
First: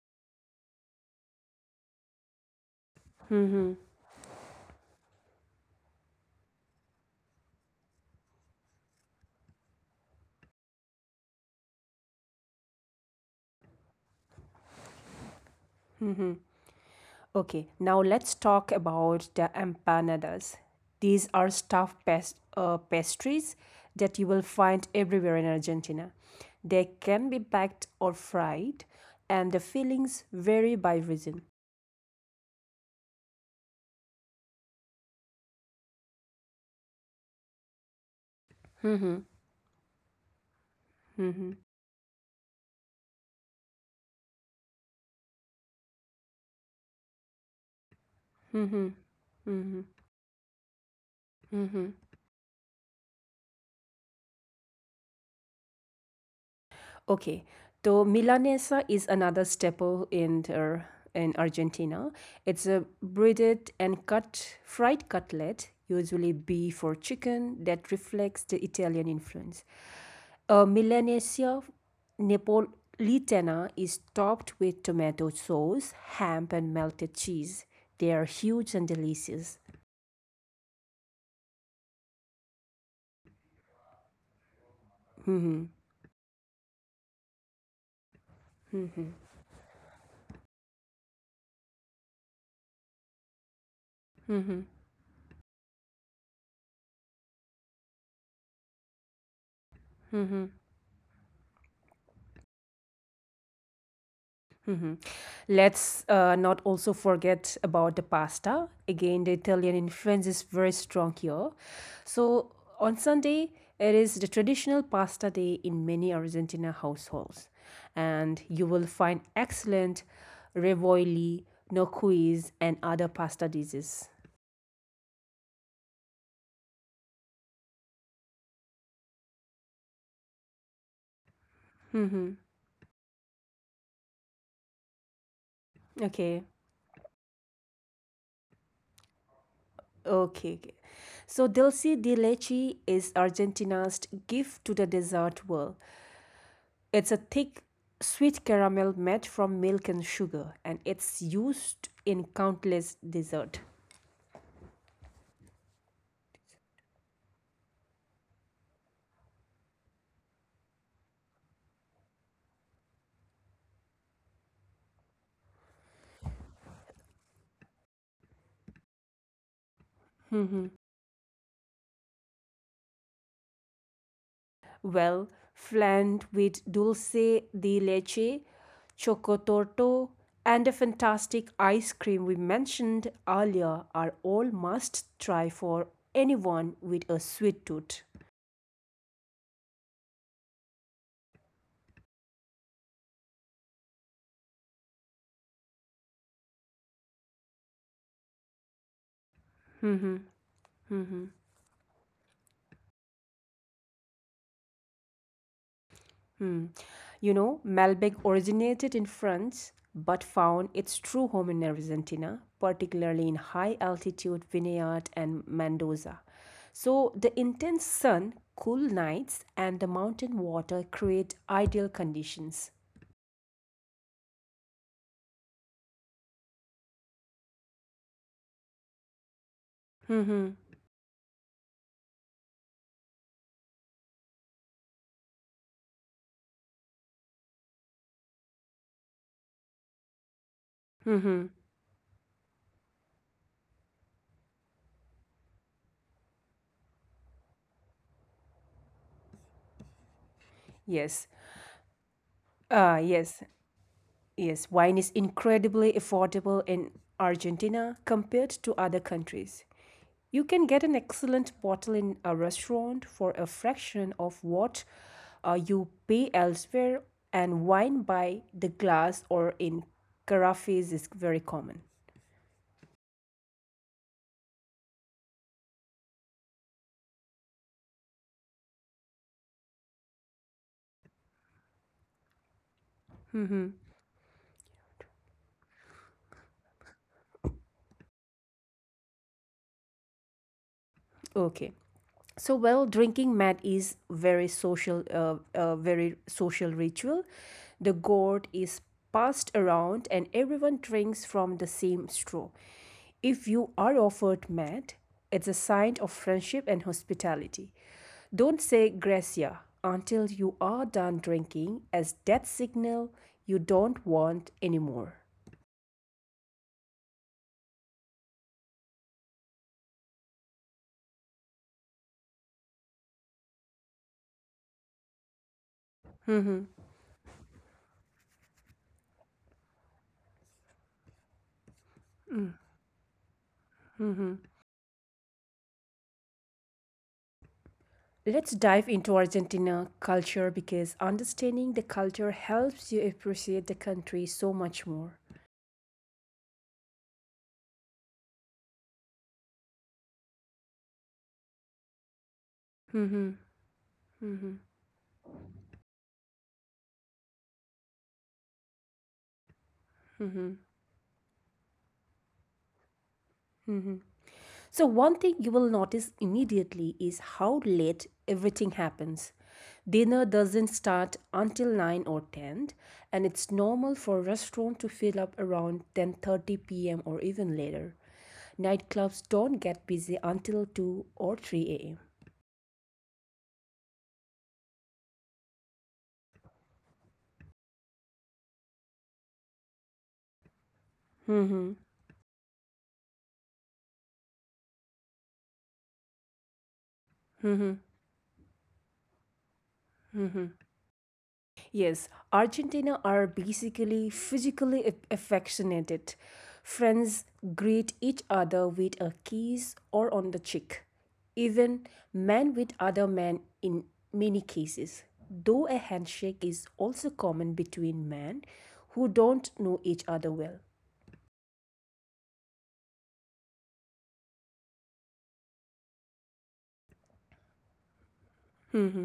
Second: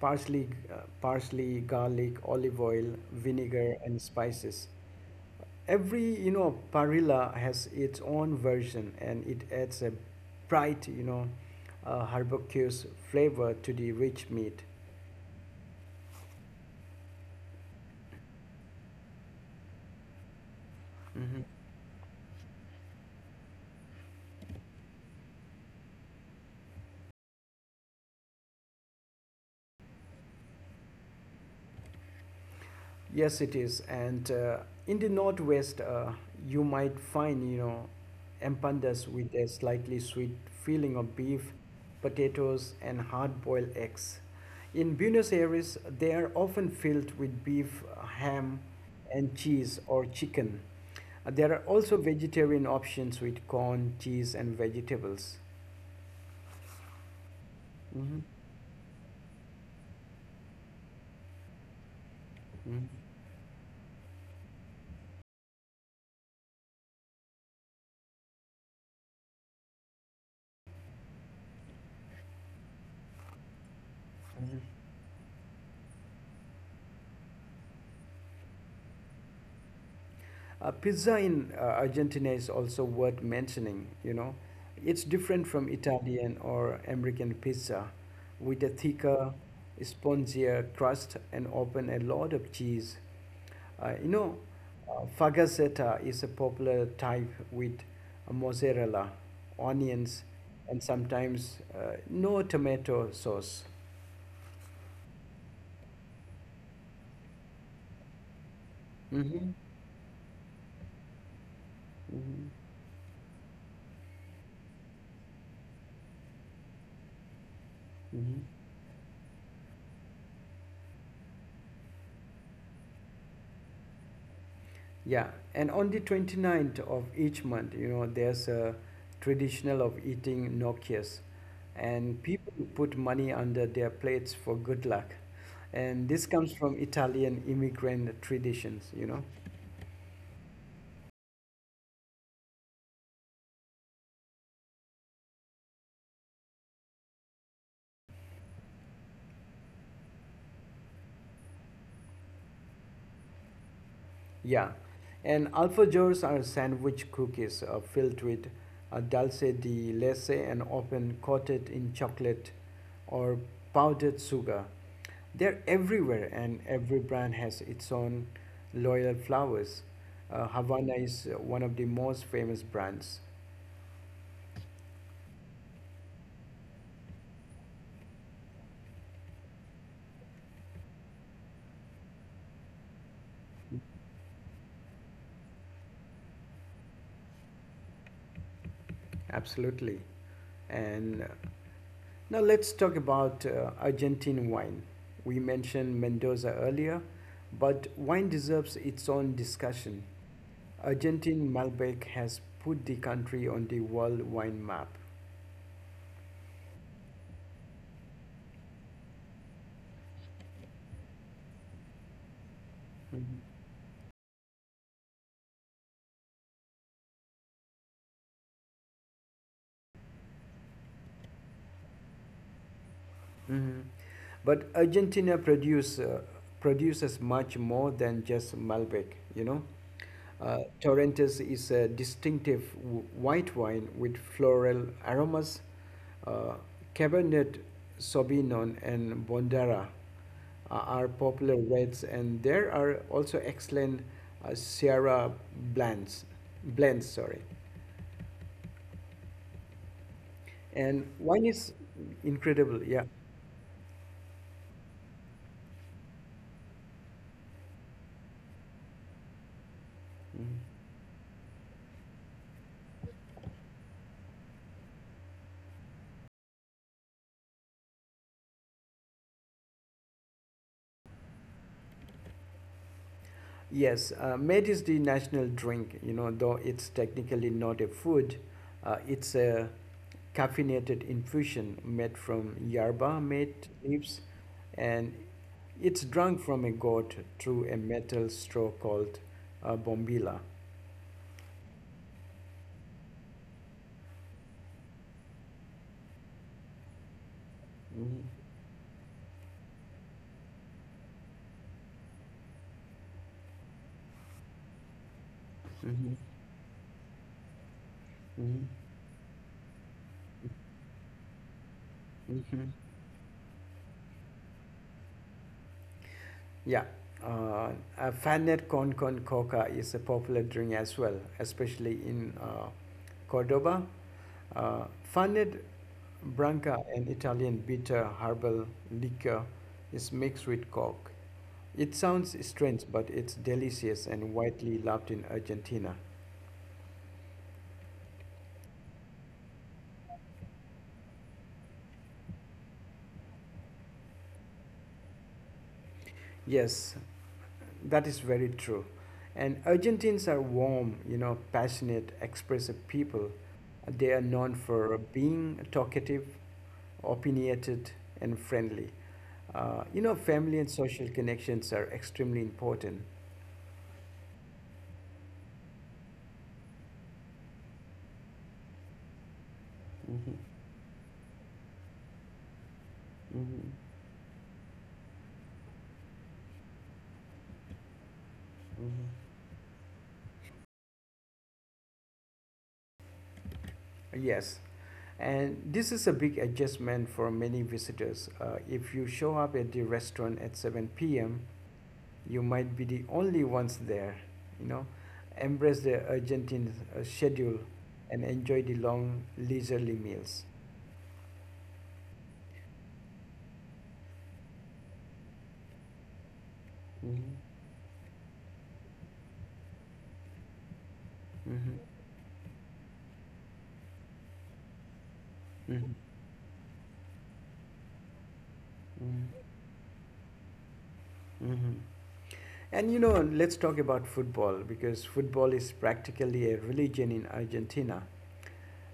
Speaker 1: parsley, garlic, olive oil, vinegar, and spices. Every you know parilla has its own version, and it adds a bright you know herbaceous flavor to the rich meat.
Speaker 2: Okay, now let's talk about the empanadas. These
Speaker 1: Mhm.
Speaker 2: are stuffed pastries that you will find everywhere in Argentina. They can be baked or fried, and the fillings vary by region.
Speaker 1: Yes, it is. And in the northwest, you might find, you know, empandas
Speaker 2: Mm-hmm,
Speaker 1: with a slightly sweet feeling of
Speaker 2: mm-hmm,
Speaker 1: beef, potatoes, and hard-boiled eggs. In Buenos Aires, they are often filled with beef, ham,
Speaker 2: mm-hmm,
Speaker 1: and
Speaker 2: mm-hmm,
Speaker 1: cheese or chicken. There are
Speaker 2: mm-hmm.
Speaker 1: also vegetarian options with corn, cheese, and vegetables.
Speaker 2: Okay, so
Speaker 1: Mhm,
Speaker 2: milanesa is another staple in Argentina. It's a
Speaker 1: mhm.
Speaker 2: breaded and cut fried cutlet, usually beef or chicken, that reflects the Italian influence. A milanesa napolitana is topped with tomato sauce, ham, and melted cheese. They are huge and delicious.
Speaker 1: Pizza in Argentina is also worth mentioning, you know. It's different
Speaker 2: Hmm.
Speaker 1: from Italian or American pizza, with a
Speaker 2: Hmm.
Speaker 1: thicker, spongier crust and often a lot of cheese. Uh, you know,
Speaker 2: Hmm.
Speaker 1: fagaceta is a popular type with mozzarella, onions,
Speaker 2: Hmm.
Speaker 1: and sometimes no tomato sauce.
Speaker 2: Mhm. Let's not also forget about the pasta. Again, the
Speaker 1: Hmm.
Speaker 2: Italian influence is very strong here. So
Speaker 1: Hmm.
Speaker 2: on Sunday, it is the traditional pasta day in many Argentina households, and
Speaker 1: Hmm.
Speaker 2: you will find excellent revoli, nocuis, and other pasta dishes.
Speaker 1: Yeah, and on the 29th of each month, you know, there's a traditional of eating nokias, and
Speaker 2: Mhm.
Speaker 1: people put money under their plates for good luck. And this
Speaker 2: Okay.
Speaker 1: comes from Italian immigrant traditions, you know.
Speaker 2: Okay, okay. So dulce de leche is Argentina's gift to the dessert world. It's a thick, sweet caramel made from milk and sugar, and it's used in countless desserts.
Speaker 1: Yeah. And alfajors are sandwich cookies filled with dulce de leche and often coated in chocolate or powdered sugar. They're everywhere, and every brand has its own loyal flowers.
Speaker 2: Mm-hmm.
Speaker 1: Havana is one of the most famous brands.
Speaker 2: Well, flanked with dulce de leche, chocotorto, and the fantastic ice cream we mentioned earlier are all must try for anyone with a sweet tooth.
Speaker 1: Absolutely. And now let's talk about Argentine wine. We mentioned Mendoza earlier, but wine deserves its own discussion.
Speaker 2: Mm-hmm. Mm-hmm.
Speaker 1: Argentine Malbec has put the country on the world wine map.
Speaker 2: Hmm. You know, Malbec originated in France but found its true home in Argentina, particularly in high altitude vineyard and Mendoza. So, the intense sun, cool nights, and the mountain water create ideal conditions.
Speaker 1: Mhm. But produces much more than just Malbec, you know.
Speaker 2: Mm-hmm.
Speaker 1: Torrentes is a distinctive white wine with floral aromas. Uh, Cabernet Sauvignon and Bondara are
Speaker 2: Mm-hmm.
Speaker 1: popular reds, and there are also excellent Sierra blends. Blends, sorry, and
Speaker 2: Yes.
Speaker 1: wine is incredible. Yeah.
Speaker 2: Yes. Yes. Wine is incredibly affordable in Argentina compared to other countries. You can get
Speaker 1: Mhm.
Speaker 2: an excellent bottle in a restaurant for a fraction of what you pay elsewhere, and wine by the glass or in carafes is very common.
Speaker 1: Yes, made is the national drink, you know, though it's technically not a food, it's a caffeinated infusion made from yerba
Speaker 2: Hmm.
Speaker 1: mate leaves and it's drunk from a gourd through a metal straw called a bombilla.
Speaker 2: Okay. So well, drinking mat is very social ritual. The
Speaker 1: Mhm,
Speaker 2: gourd is passed around and everyone drinks from the same straw. If you are offered mat, it's a sign of
Speaker 1: mhm,
Speaker 2: friendship and hospitality. Don't
Speaker 1: mhm,
Speaker 2: say gracia until you are done drinking, as that
Speaker 1: mhm.
Speaker 2: signal you don't want
Speaker 1: Yeah. A fanet con con coca is a popular drink as well, especially in Cordoba. Uh, Fanet
Speaker 2: anymore.
Speaker 1: branca, an Italian bitter herbal liquor, is mixed with coke. It sounds strange, but it's delicious and widely loved in Argentina.
Speaker 2: Let's dive into Argentina culture because understanding the culture helps you appreciate the country so much more.
Speaker 1: Yes, that is very true. And Argentines are warm, you know, passionate, expressive people.
Speaker 2: Mhm,
Speaker 1: They are known for being talkative, opinionated, and friendly. You know,
Speaker 2: mhm.
Speaker 1: family and social connections are extremely important.
Speaker 2: So, one thing you will notice immediately is how late everything happens. Dinner
Speaker 1: Mhm,
Speaker 2: doesn't start until 9 or 10, and it's
Speaker 1: mhm,
Speaker 2: normal for restaurant to fill up around 10:30 p.m. or even later.
Speaker 1: mhm.
Speaker 2: Nightclubs don't get busy until 2 or 3 a.m.
Speaker 1: Yes, and this is a big adjustment for many visitors. If you show up at the restaurant at 7 p.m.,
Speaker 2: Mhm,
Speaker 1: you might be the only ones there, you know. Embrace the schedule and enjoy the long leisurely meals.
Speaker 2: mhm. Yes, Argentina are basically physically affectionate. Friends
Speaker 1: Mm-hmm.
Speaker 2: greet each other with a kiss or on the cheek.
Speaker 1: Mm-hmm.
Speaker 2: Even men with other men in many cases. Though a handshake is also common between men who
Speaker 1: Mm-hmm.
Speaker 2: don't know each other well.
Speaker 1: Mm-hmm. And you know, let's talk about football because football is practically a religion in Argentina.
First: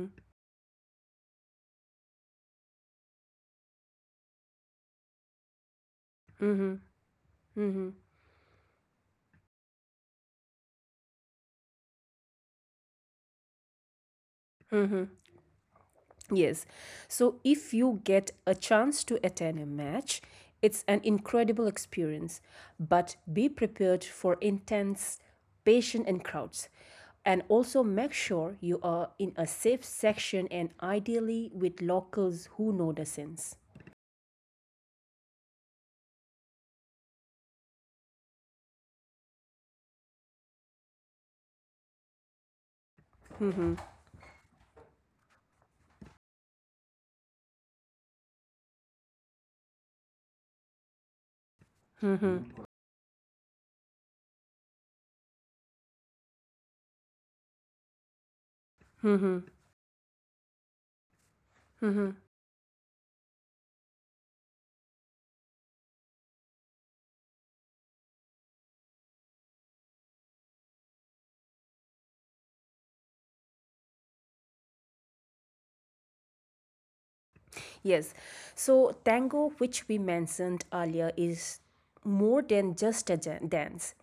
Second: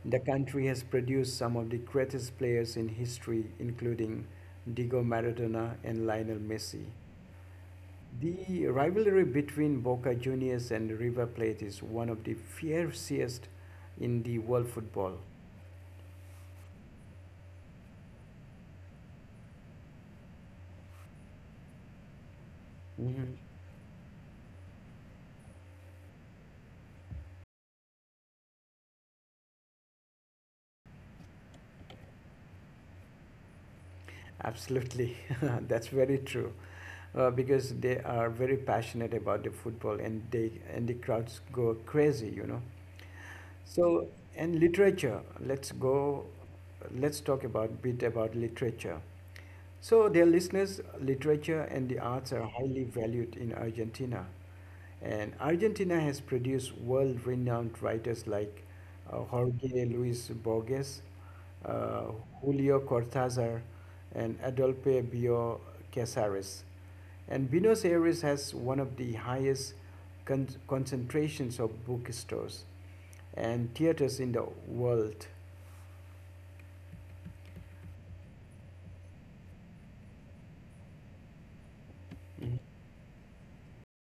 Speaker 1: The country has produced some of the greatest players in history, including Diego Maradona and Lionel Messi. The rivalry between Boca Juniors and River Plate is one of the fiercest in the world football.
Speaker 2: Yes. So if you get a chance to attend a match, it's an incredible experience, but
Speaker 1: Hmm.
Speaker 2: be prepared for intense patient and crowds. And also make sure you are in a safe section and ideally with locals who know the sense.
Speaker 1: Absolutely, that's very true. Because they are very passionate about the football, and the crowds go crazy, you know. So, and literature. Let's go. Let's talk about bit about literature. So, dear listeners, literature and the arts are highly valued in Argentina. And Argentina has produced world-renowned writers like Jorge Luis Borges, uh, Julio Cortázar, and Adolfo Bioy Casares. And Buenos Aires has one of the highest concentrations of bookstores and theaters in the world.
Speaker 2: Yes. So tango, which we mentioned earlier, is more
Speaker 1: Mhm,
Speaker 2: than just a dance.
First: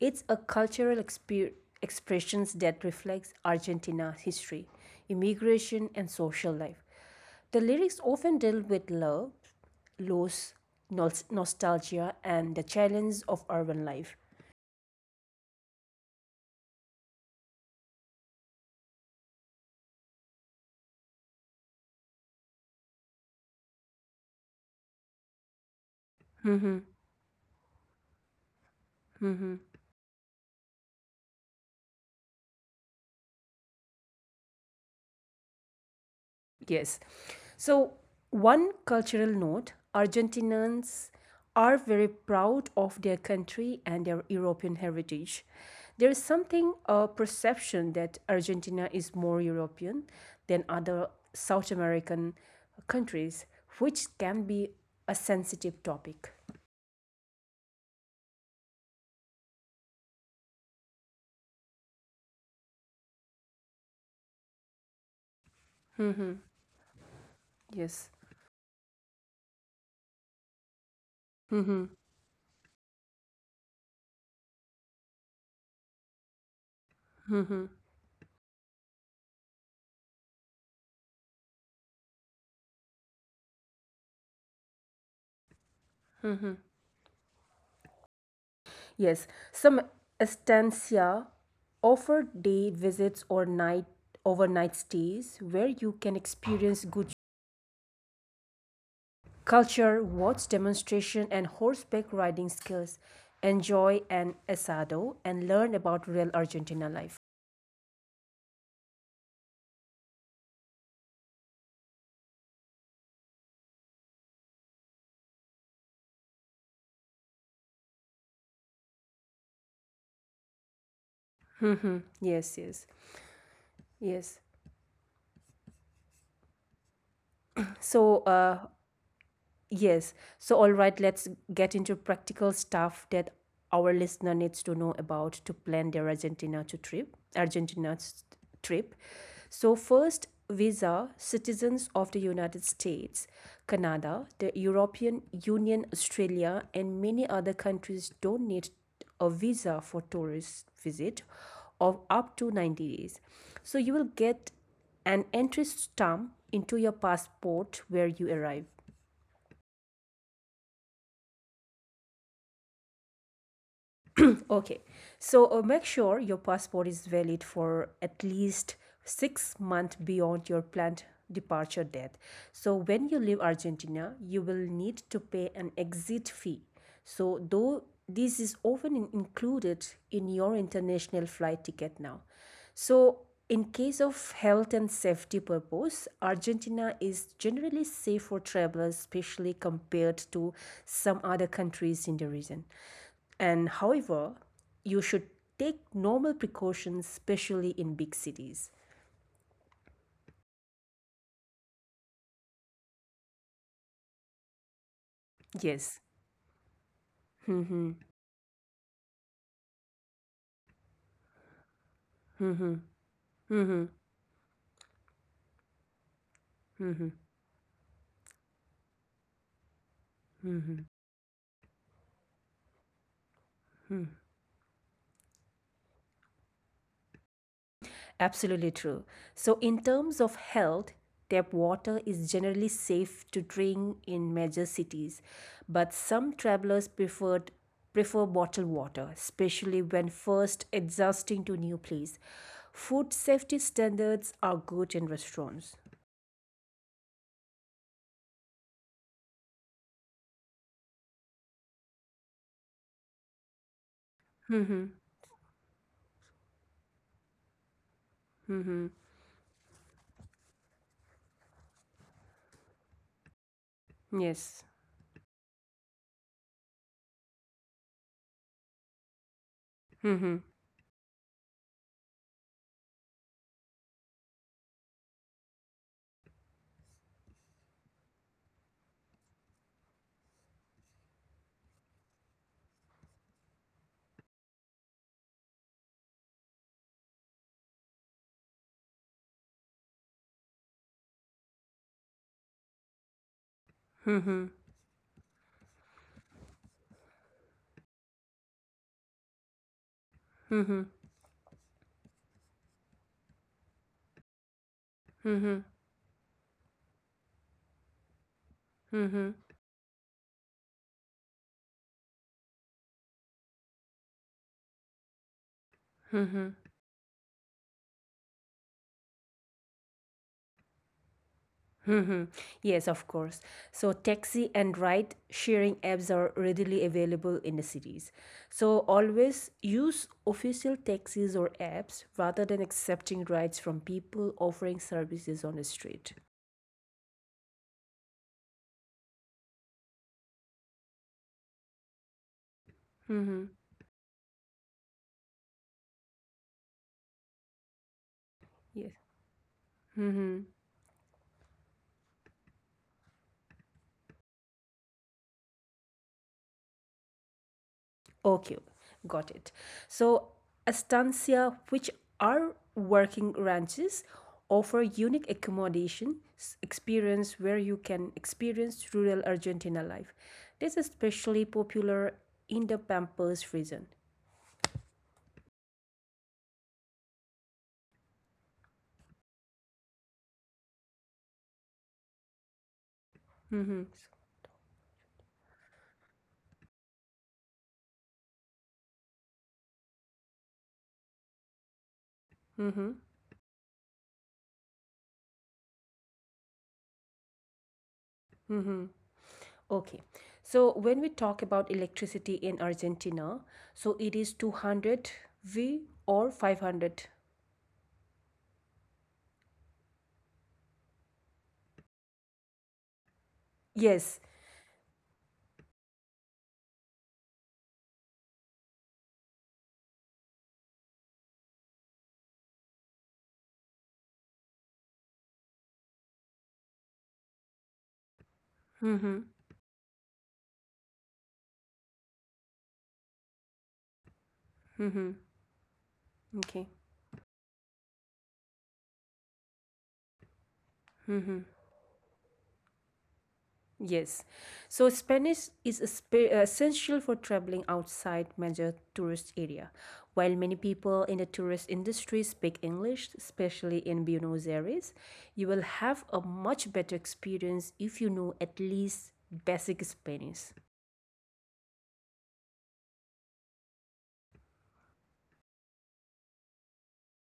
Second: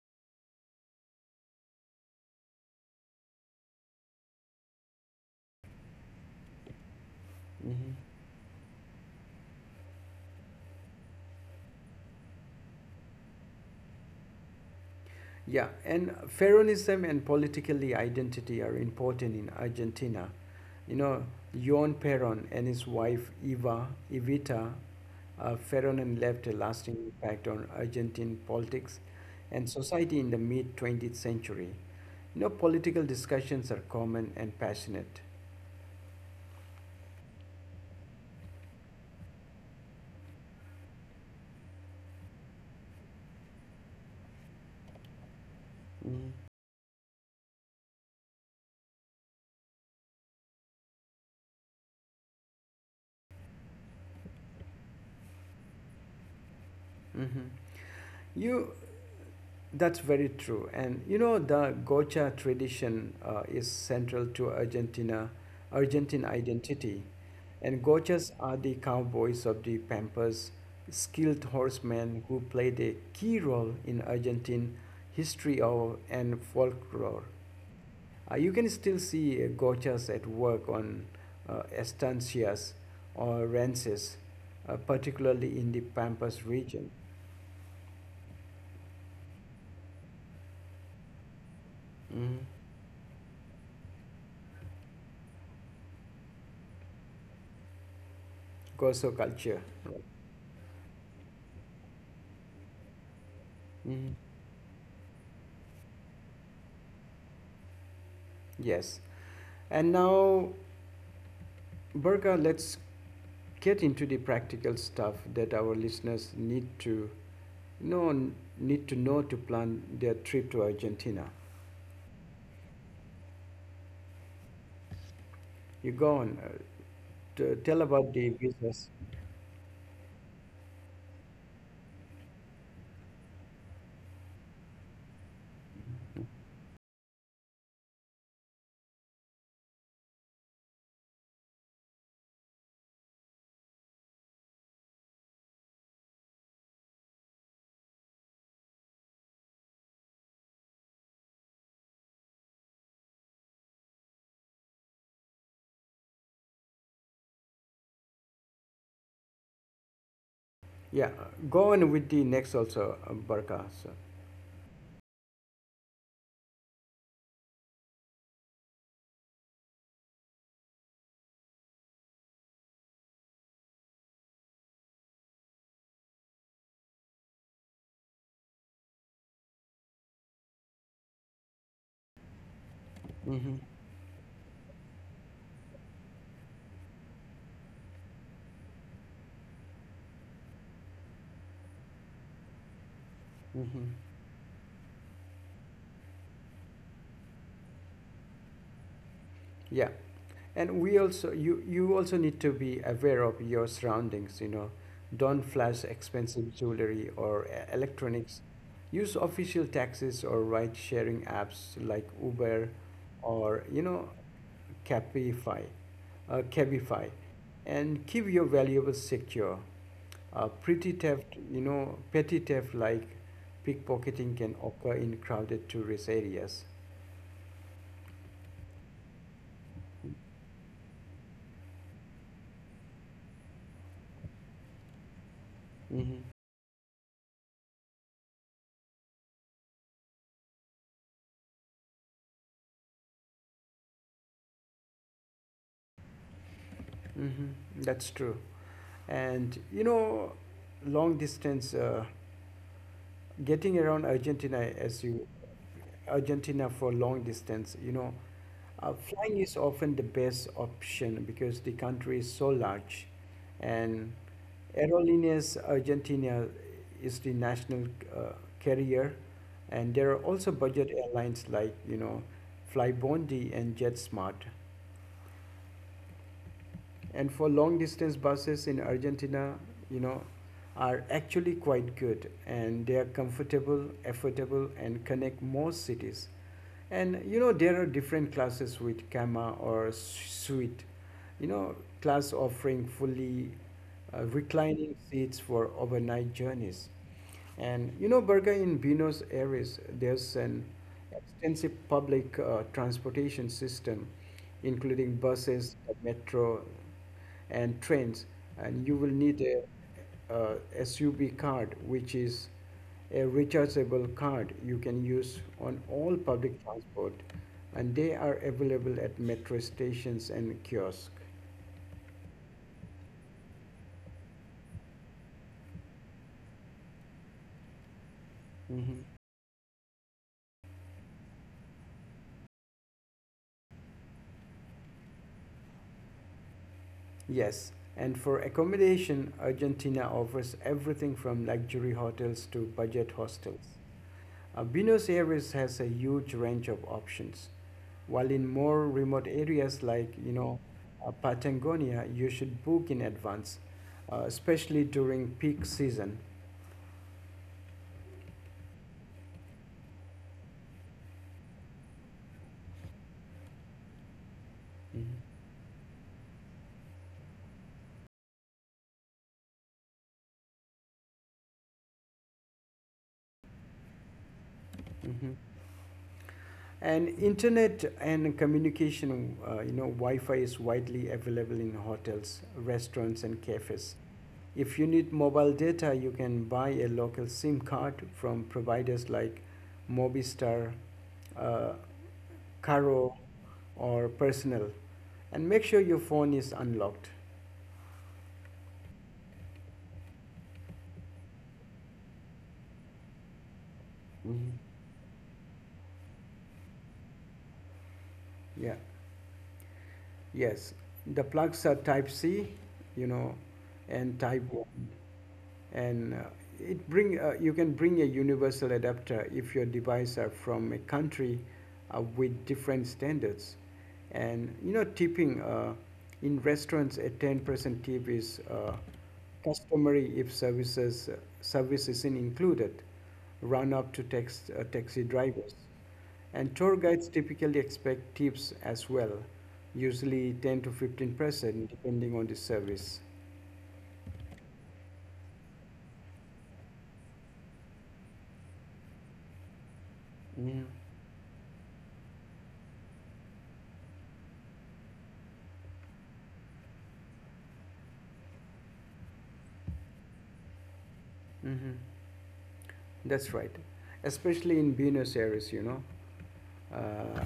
Speaker 2: It's a cultural expressions that reflects Argentina's history, immigration, and social life. The
Speaker 1: mhm.
Speaker 2: lyrics often deal with love, loss, nostalgia, and the challenge of urban life.
Speaker 1: Yeah, and Peronism and politically identity are important in Argentina. You know, Yon Peron and his wife Eva Evita Feronin left a lasting impact on Argentine politics and society in the mid 20th century. You know, political discussions are common and passionate.
Speaker 2: Yes. So, one cultural note, Argentinians are very proud of their country and their European heritage. There is something, a perception that Argentina is more European than other South American countries, which can be a sensitive topic.
Speaker 1: Mm-hmm. You, that's very true. And you know, the Gocha tradition is central to Argentine
Speaker 2: Hmm.
Speaker 1: identity. And
Speaker 2: Yes.
Speaker 1: Gochas are the cowboys of the Pampas, skilled
Speaker 2: Hmm.
Speaker 1: horsemen who played a key role in Argentine history and folklore. You can still see gochas at work on estancias or ranches, particularly in the Pampas region.
Speaker 2: Yes, some estancia offer
Speaker 1: Mhm.
Speaker 2: day visits or night overnight stays where you can experience good
Speaker 1: Gozo culture.
Speaker 2: culture, watch demonstration and horseback riding skills, enjoy
Speaker 1: Mhm.
Speaker 2: an asado and learn about real Argentina life.
Speaker 1: Yes. And now, Berka, let's get into the practical stuff that our listeners know need to know to plan their trip to Argentina.
Speaker 2: Yes, yes. Yes.
Speaker 1: You go on. Tell about
Speaker 2: So,
Speaker 1: the visas.
Speaker 2: yes. So, all right, let's get into practical stuff that our listener needs to know about to plan their Argentina to trip. Argentina's trip. So, first, visa citizens of the United States, Canada, the European Union, Australia, and many other countries don't need a visa for tourist visit of up to 90 days. So, you will get an entry stamp into your passport where you arrive.
Speaker 1: Yeah, go on with the next also, Berka. So.
Speaker 2: Okay. So make sure your passport is valid for at least 6 months beyond your planned departure date. So when you leave Argentina, you will need to pay an exit fee. So though this is often included in your international flight ticket now. So in
Speaker 1: Hmm.
Speaker 2: case of health and safety purpose, Argentina is generally safe for travelers, especially compared to some other countries in the region. And
Speaker 1: Hmm.
Speaker 2: however, you should take normal precautions, especially in big cities.
Speaker 1: Yeah, and we also you also need to be aware of your surroundings. You know, don't flash
Speaker 2: Yes.
Speaker 1: expensive jewelry or
Speaker 2: Mm-hmm.
Speaker 1: electronics. Use official taxis or ride-sharing apps like Uber
Speaker 2: Mm-hmm.
Speaker 1: or
Speaker 2: Mm-hmm.
Speaker 1: Cabify, uh,
Speaker 2: Mm-hmm.
Speaker 1: Cabify, and keep your valuables secure. Petty theft like pickpocketing can occur in crowded tourist areas.
Speaker 2: Absolutely true. So, in terms of health, tap water is generally safe to drink in major cities, but
Speaker 1: Mm-hmm.
Speaker 2: some travelers prefer bottled water, especially when first adjusting to new place. Food safety standards are good in restaurants.
Speaker 1: Mm-hmm. That's true. And long distance, getting around Argentina
Speaker 2: Mm-hmm.
Speaker 1: as you Argentina for long distance,
Speaker 2: Mm-hmm.
Speaker 1: flying is often the best option because the country is so large, and
Speaker 2: Yes.
Speaker 1: Aerolíneas Argentina is the national uh, carrier, and there are
Speaker 2: Mm-hmm.
Speaker 1: also budget airlines like Flybondi and JetSmart. And for long distance buses in Argentina, you know, are actually quite good, and they are comfortable, affordable, and connect most cities. And you know, there are different classes with Kama or Suite, you know, class offering fully
Speaker 2: Mhm.
Speaker 1: reclining seats for overnight journeys. And you know, Berga in Buenos Aires, there's an
Speaker 2: Mhm.
Speaker 1: extensive public transportation system, including
Speaker 2: Mhm.
Speaker 1: buses, the metro, and trains, and you will need
Speaker 2: Mhm.
Speaker 1: a SUB card, which is a rechargeable card you can use on all public
Speaker 2: Mhm.
Speaker 1: transport, and they are available at metro stations and kiosks.
Speaker 2: Mhm. Yes, of course. So taxi and ride sharing apps are readily available in the cities. So
Speaker 1: Mhm.
Speaker 2: always use official taxis or apps rather than accepting rides from people offering services on the street.
Speaker 1: Yes, and for accommodation, Argentina offers everything from luxury hotels to budget
Speaker 2: Mhm.
Speaker 1: hostels. Buenos Aires has a huge range of options, while in more
Speaker 2: Yes.
Speaker 1: remote areas like,
Speaker 2: Mhm.
Speaker 1: Patagonia, you should book in advance, especially during peak season.
Speaker 2: Okay, got it. So, estancia, which are working ranches, offer
Speaker 1: Mhm.
Speaker 2: unique accommodation experience where you can experience rural Argentina life. This is especially popular in the Pampas region.
Speaker 1: Mhm. And internet and communication, Wi-Fi is widely available in hotels, restaurants, and
Speaker 2: Hmm.
Speaker 1: cafes. If you need mobile data, you can buy a local SIM card from providers like Mobistar, uh,
Speaker 2: Hmm.
Speaker 1: Caro, or Personal, and make sure your phone is unlocked.
Speaker 2: Hmm. Okay, so when we talk about electricity in Argentina, so it is
Speaker 1: Mhm.
Speaker 2: 200 V or 500.
Speaker 1: Yeah. Yes, the plugs are Type C, you know, and
Speaker 2: Yes.
Speaker 1: Type one, and it bring you can bring a universal adapter if your device are from a country with different standards. And you know, tipping in restaurants, a 10% tip is
Speaker 2: Hmm.
Speaker 1: customary if service isn't included. Run up to taxi
Speaker 2: Hmm.
Speaker 1: drivers. And
Speaker 2: Okay.
Speaker 1: tour guides typically expect tips as well, usually 10 to
Speaker 2: Mm-hmm.
Speaker 1: 15% depending on the service.
Speaker 2: Yes. So Spanish is essential for traveling outside major tourist area. While
Speaker 1: Yeah,
Speaker 2: many people in the tourist industry speak English, especially in Buenos Aires, you will have a much better experience if you know at least basic Spanish.
Speaker 1: mm-hmm. That's right. Especially in Buenos Aires, you know. Uh,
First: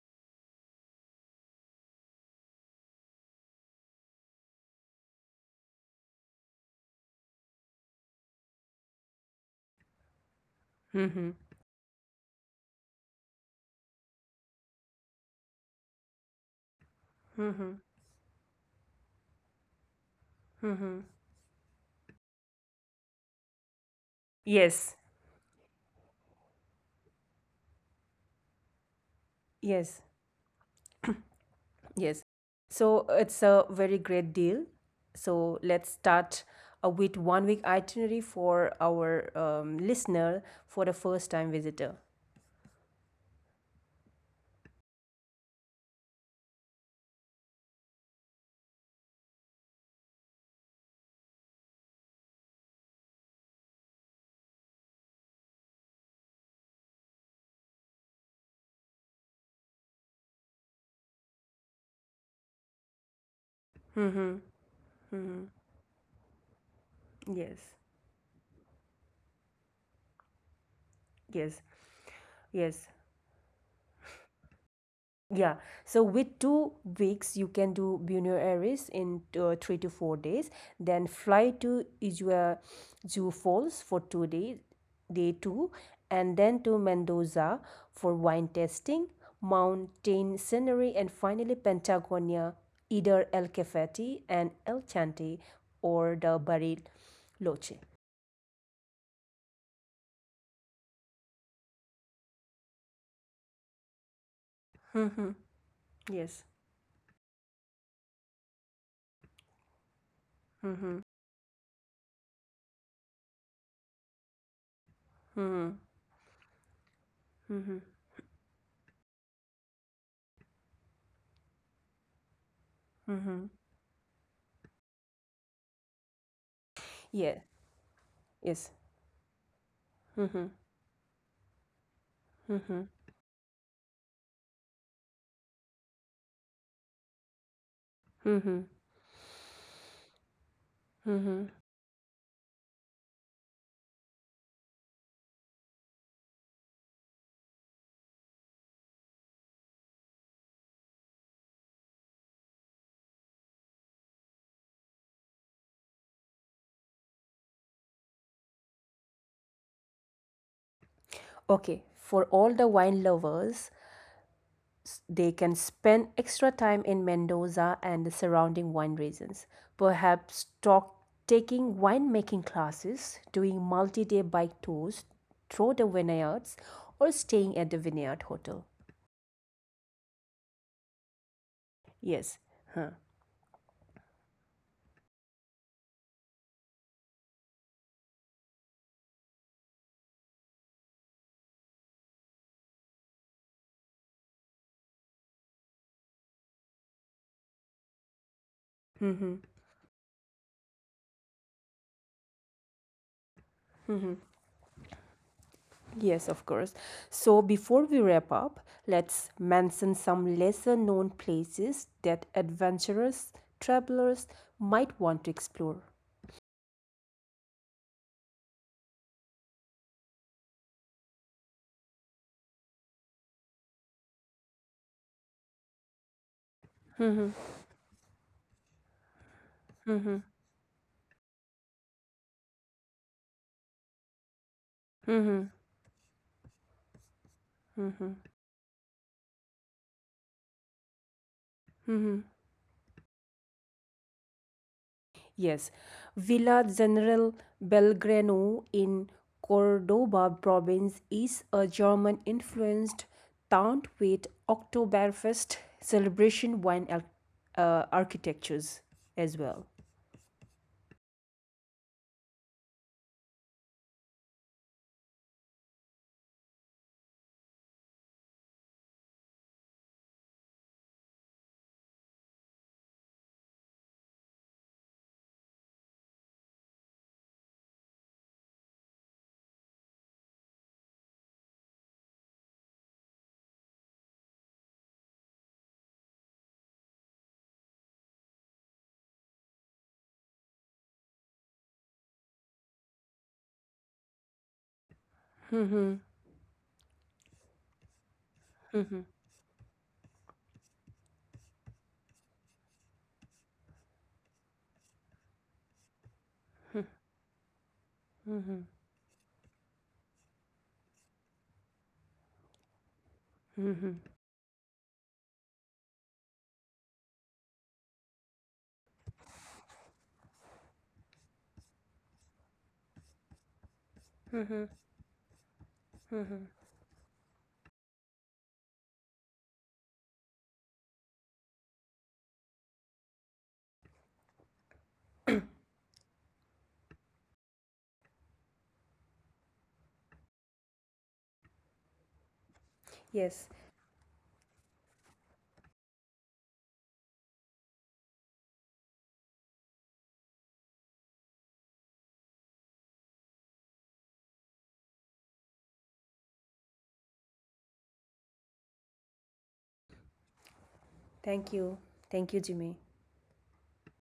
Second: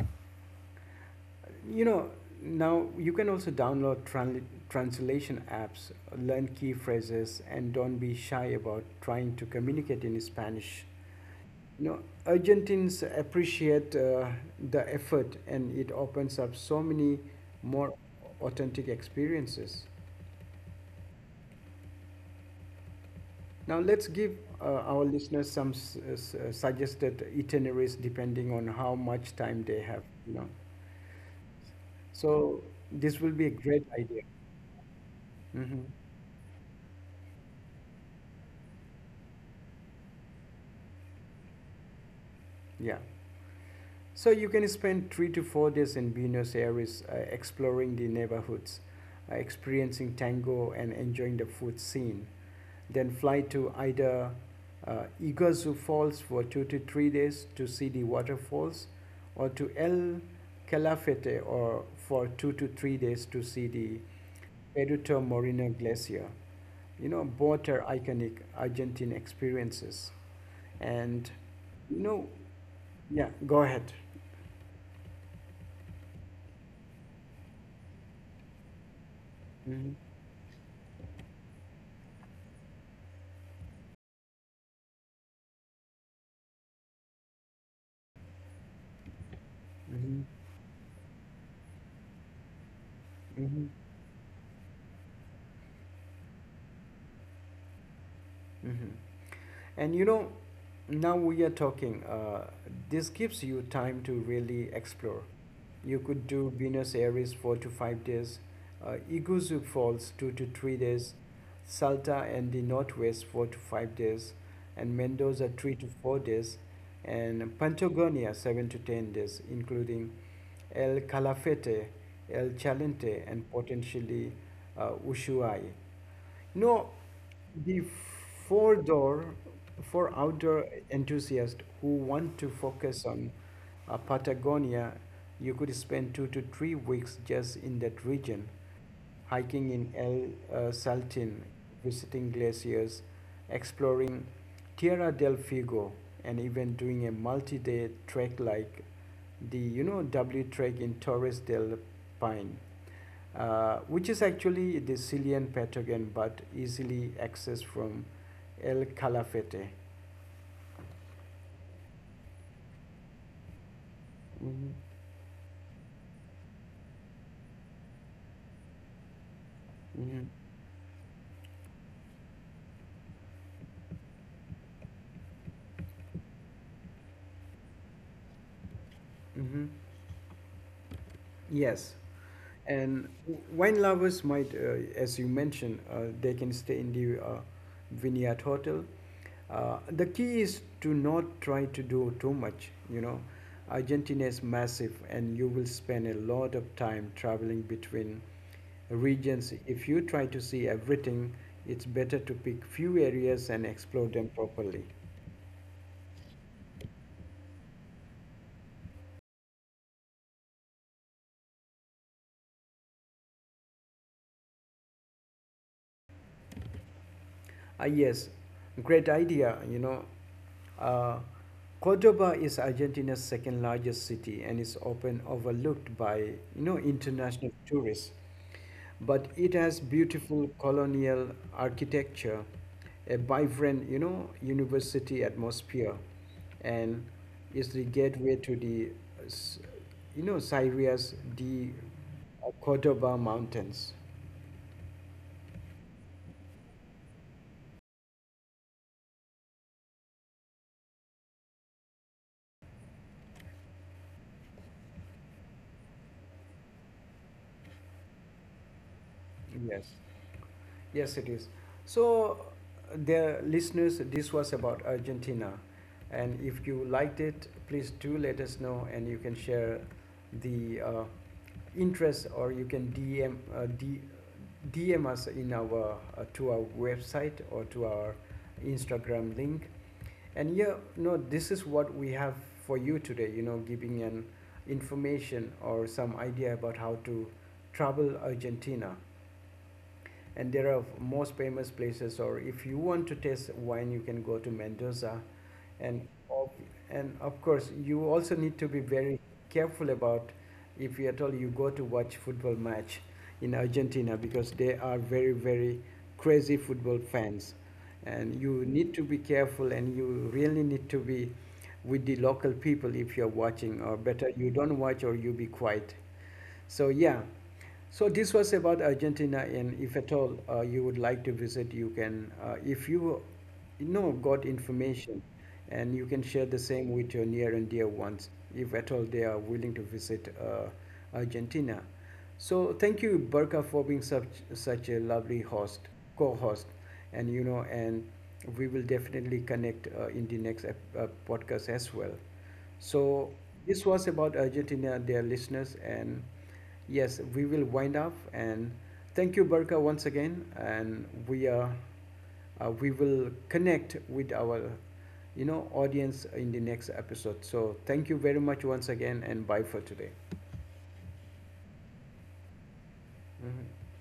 Speaker 1: you know, now you can also download translation apps, learn key phrases, and don't be shy about trying to communicate in Spanish.
Speaker 2: Mhm.
Speaker 1: You know, Argentines appreciate the effort, and it opens up so many
Speaker 2: Mhm.
Speaker 1: more authentic experiences.
Speaker 2: Mhm.
Speaker 1: Now, let's give
Speaker 2: Yes.
Speaker 1: our listeners some suggested itineraries depending on how much time they
Speaker 2: Yes.
Speaker 1: have, you know.
Speaker 2: Yes.
Speaker 1: So,
Speaker 2: So
Speaker 1: this will
Speaker 2: it's
Speaker 1: be a
Speaker 2: a
Speaker 1: great
Speaker 2: very
Speaker 1: idea.
Speaker 2: great deal. So
Speaker 1: Hmm.
Speaker 2: let's start with one week itinerary for our listener for the first time visitor.
Speaker 1: Yeah. So, you can spend 3 to 4 days in Buenos Aires exploring the neighborhoods, experiencing tango, and enjoying the food scene. Then fly to either Iguazu Falls for 2 to 3 days to see the waterfalls, or to El Calafate or for 2 to 3 days to see the
Speaker 2: Mm-hmm.
Speaker 1: Peruto
Speaker 2: Mm-hmm.
Speaker 1: Moreno Glacier. You know,
Speaker 2: Yes.
Speaker 1: both are iconic Argentine experiences. And
Speaker 2: Yes.
Speaker 1: you know,
Speaker 2: Yes.
Speaker 1: yeah, go ahead.
Speaker 2: Yeah, so with 2 weeks, you can do Buenos Aires in three to
Speaker 1: Hmm.
Speaker 2: four days, then fly to Iguazu Falls for 2 days, day two, and then to Mendoza for wine tasting,
Speaker 1: Hmm.
Speaker 2: mountain scenery, and finally Patagonia, either El
Speaker 1: Hmm.
Speaker 2: Cafeti and El Chante or the Bariloche.
Speaker 1: Hmm. And you know, now we are talking. This gives you time to really explore.
Speaker 2: Mm-hmm.
Speaker 1: You could
Speaker 2: Yes.
Speaker 1: do Buenos Aires 4 to 5 days, Iguazu Falls two to three
Speaker 2: Mm-hmm.
Speaker 1: days, Salta and the Northwest 4 to 5 days, and Mendoza
Speaker 2: Mm-hmm.
Speaker 1: 3 to 4 days, and
Speaker 2: Mm-hmm.
Speaker 1: Patagonia 7 to 10 days, including El Calafate, El Chalente,
Speaker 2: Mm-hmm.
Speaker 1: and potentially Ushuaia. No,
Speaker 2: Yeah.
Speaker 1: the
Speaker 2: Yes.
Speaker 1: four door for
Speaker 2: Mm-hmm.
Speaker 1: outdoor enthusiasts who want to
Speaker 2: Mm-hmm.
Speaker 1: focus on Patagonia, you could spend 2 to 3 weeks just in that region,
Speaker 2: Mm-hmm.
Speaker 1: hiking in El Saltin,
Speaker 2: Hmm.
Speaker 1: visiting glaciers, exploring Tierra del Fuego, and even doing a multi-day trek like the you know W trek in Torres del Paine, which is actually the Chilean Patagon but easily accessed from El Calafate.
Speaker 2: Okay, for all the wine lovers,
Speaker 1: Mm-hmm.
Speaker 2: they can spend extra time in Mendoza and the surrounding wine regions.
Speaker 1: Mm-hmm.
Speaker 2: Perhaps taking winemaking classes, doing multi day bike tours through the vineyards, or staying at the vineyard hotel.
Speaker 1: Mm-hmm. Yes.
Speaker 2: Yes. Huh.
Speaker 1: And wine lovers might, as you mentioned, they can stay in the vineyard hotel. The key is to not try to do too much. You know, Argentina is massive, and you will spend a lot of time traveling between
Speaker 2: Hmm.
Speaker 1: regions. If you try to see everything, it's better to pick few areas and explore them properly.
Speaker 2: Yes, of course. So before we wrap up, let's mention some lesser known places that adventurous travelers might want to explore.
Speaker 1: Ah, yes, great idea. You know, uh, Cordoba is Argentina's second largest city and is often overlooked by you know international tourists. But it has
Speaker 2: Mhm.
Speaker 1: beautiful colonial architecture, a vibrant you know university
Speaker 2: Mhm.
Speaker 1: atmosphere, and is the
Speaker 2: Mhm.
Speaker 1: gateway to the s- you know Syria's the
Speaker 2: Mhm.
Speaker 1: Cordoba Mountains.
Speaker 2: Yes, Villa General Belgrano in Cordoba province is a German influenced town with Oktoberfest celebration wine architectures as well.
Speaker 1: Yes. Yes, it is. So, dear listeners, this was about Argentina. And if you liked it, please do let us know, and you can share the interest, or you can DM us in our, to our website or to our Instagram link. And yeah, no, this is what we have for you today, you know, giving an information or some idea about how to travel Argentina, and there are most famous places, or if you want to taste wine, you can go to Mendoza,
Speaker 2: Mhm.
Speaker 1: and of, and of course you also need to be very careful about if you at all you go to watch football match in Argentina, because they are very very crazy football fans, and you need to be careful, and you really need to be with the local people if you're watching,
Speaker 2: Mhm.
Speaker 1: or better you don't watch or you be quiet. So yeah, so this was about Argentina, and if at all you would like to visit, you can. If you, you know, got information, and you can share the same with your near and dear ones, if at all they are willing to visit Argentina. So thank you, Burka, for being such a lovely host, co-host, and we will definitely connect in the next podcast as well. So
Speaker 2: Yes,
Speaker 1: this was about Argentina, dear listeners, and. Yes, we will wind up, and thank you, Barka, once again. And we are we will connect with our you know audience in the next episode. So thank you very much once again, and bye for today.
Speaker 2: thank you. Thank you, Jimmy.
Speaker 1: Mhm.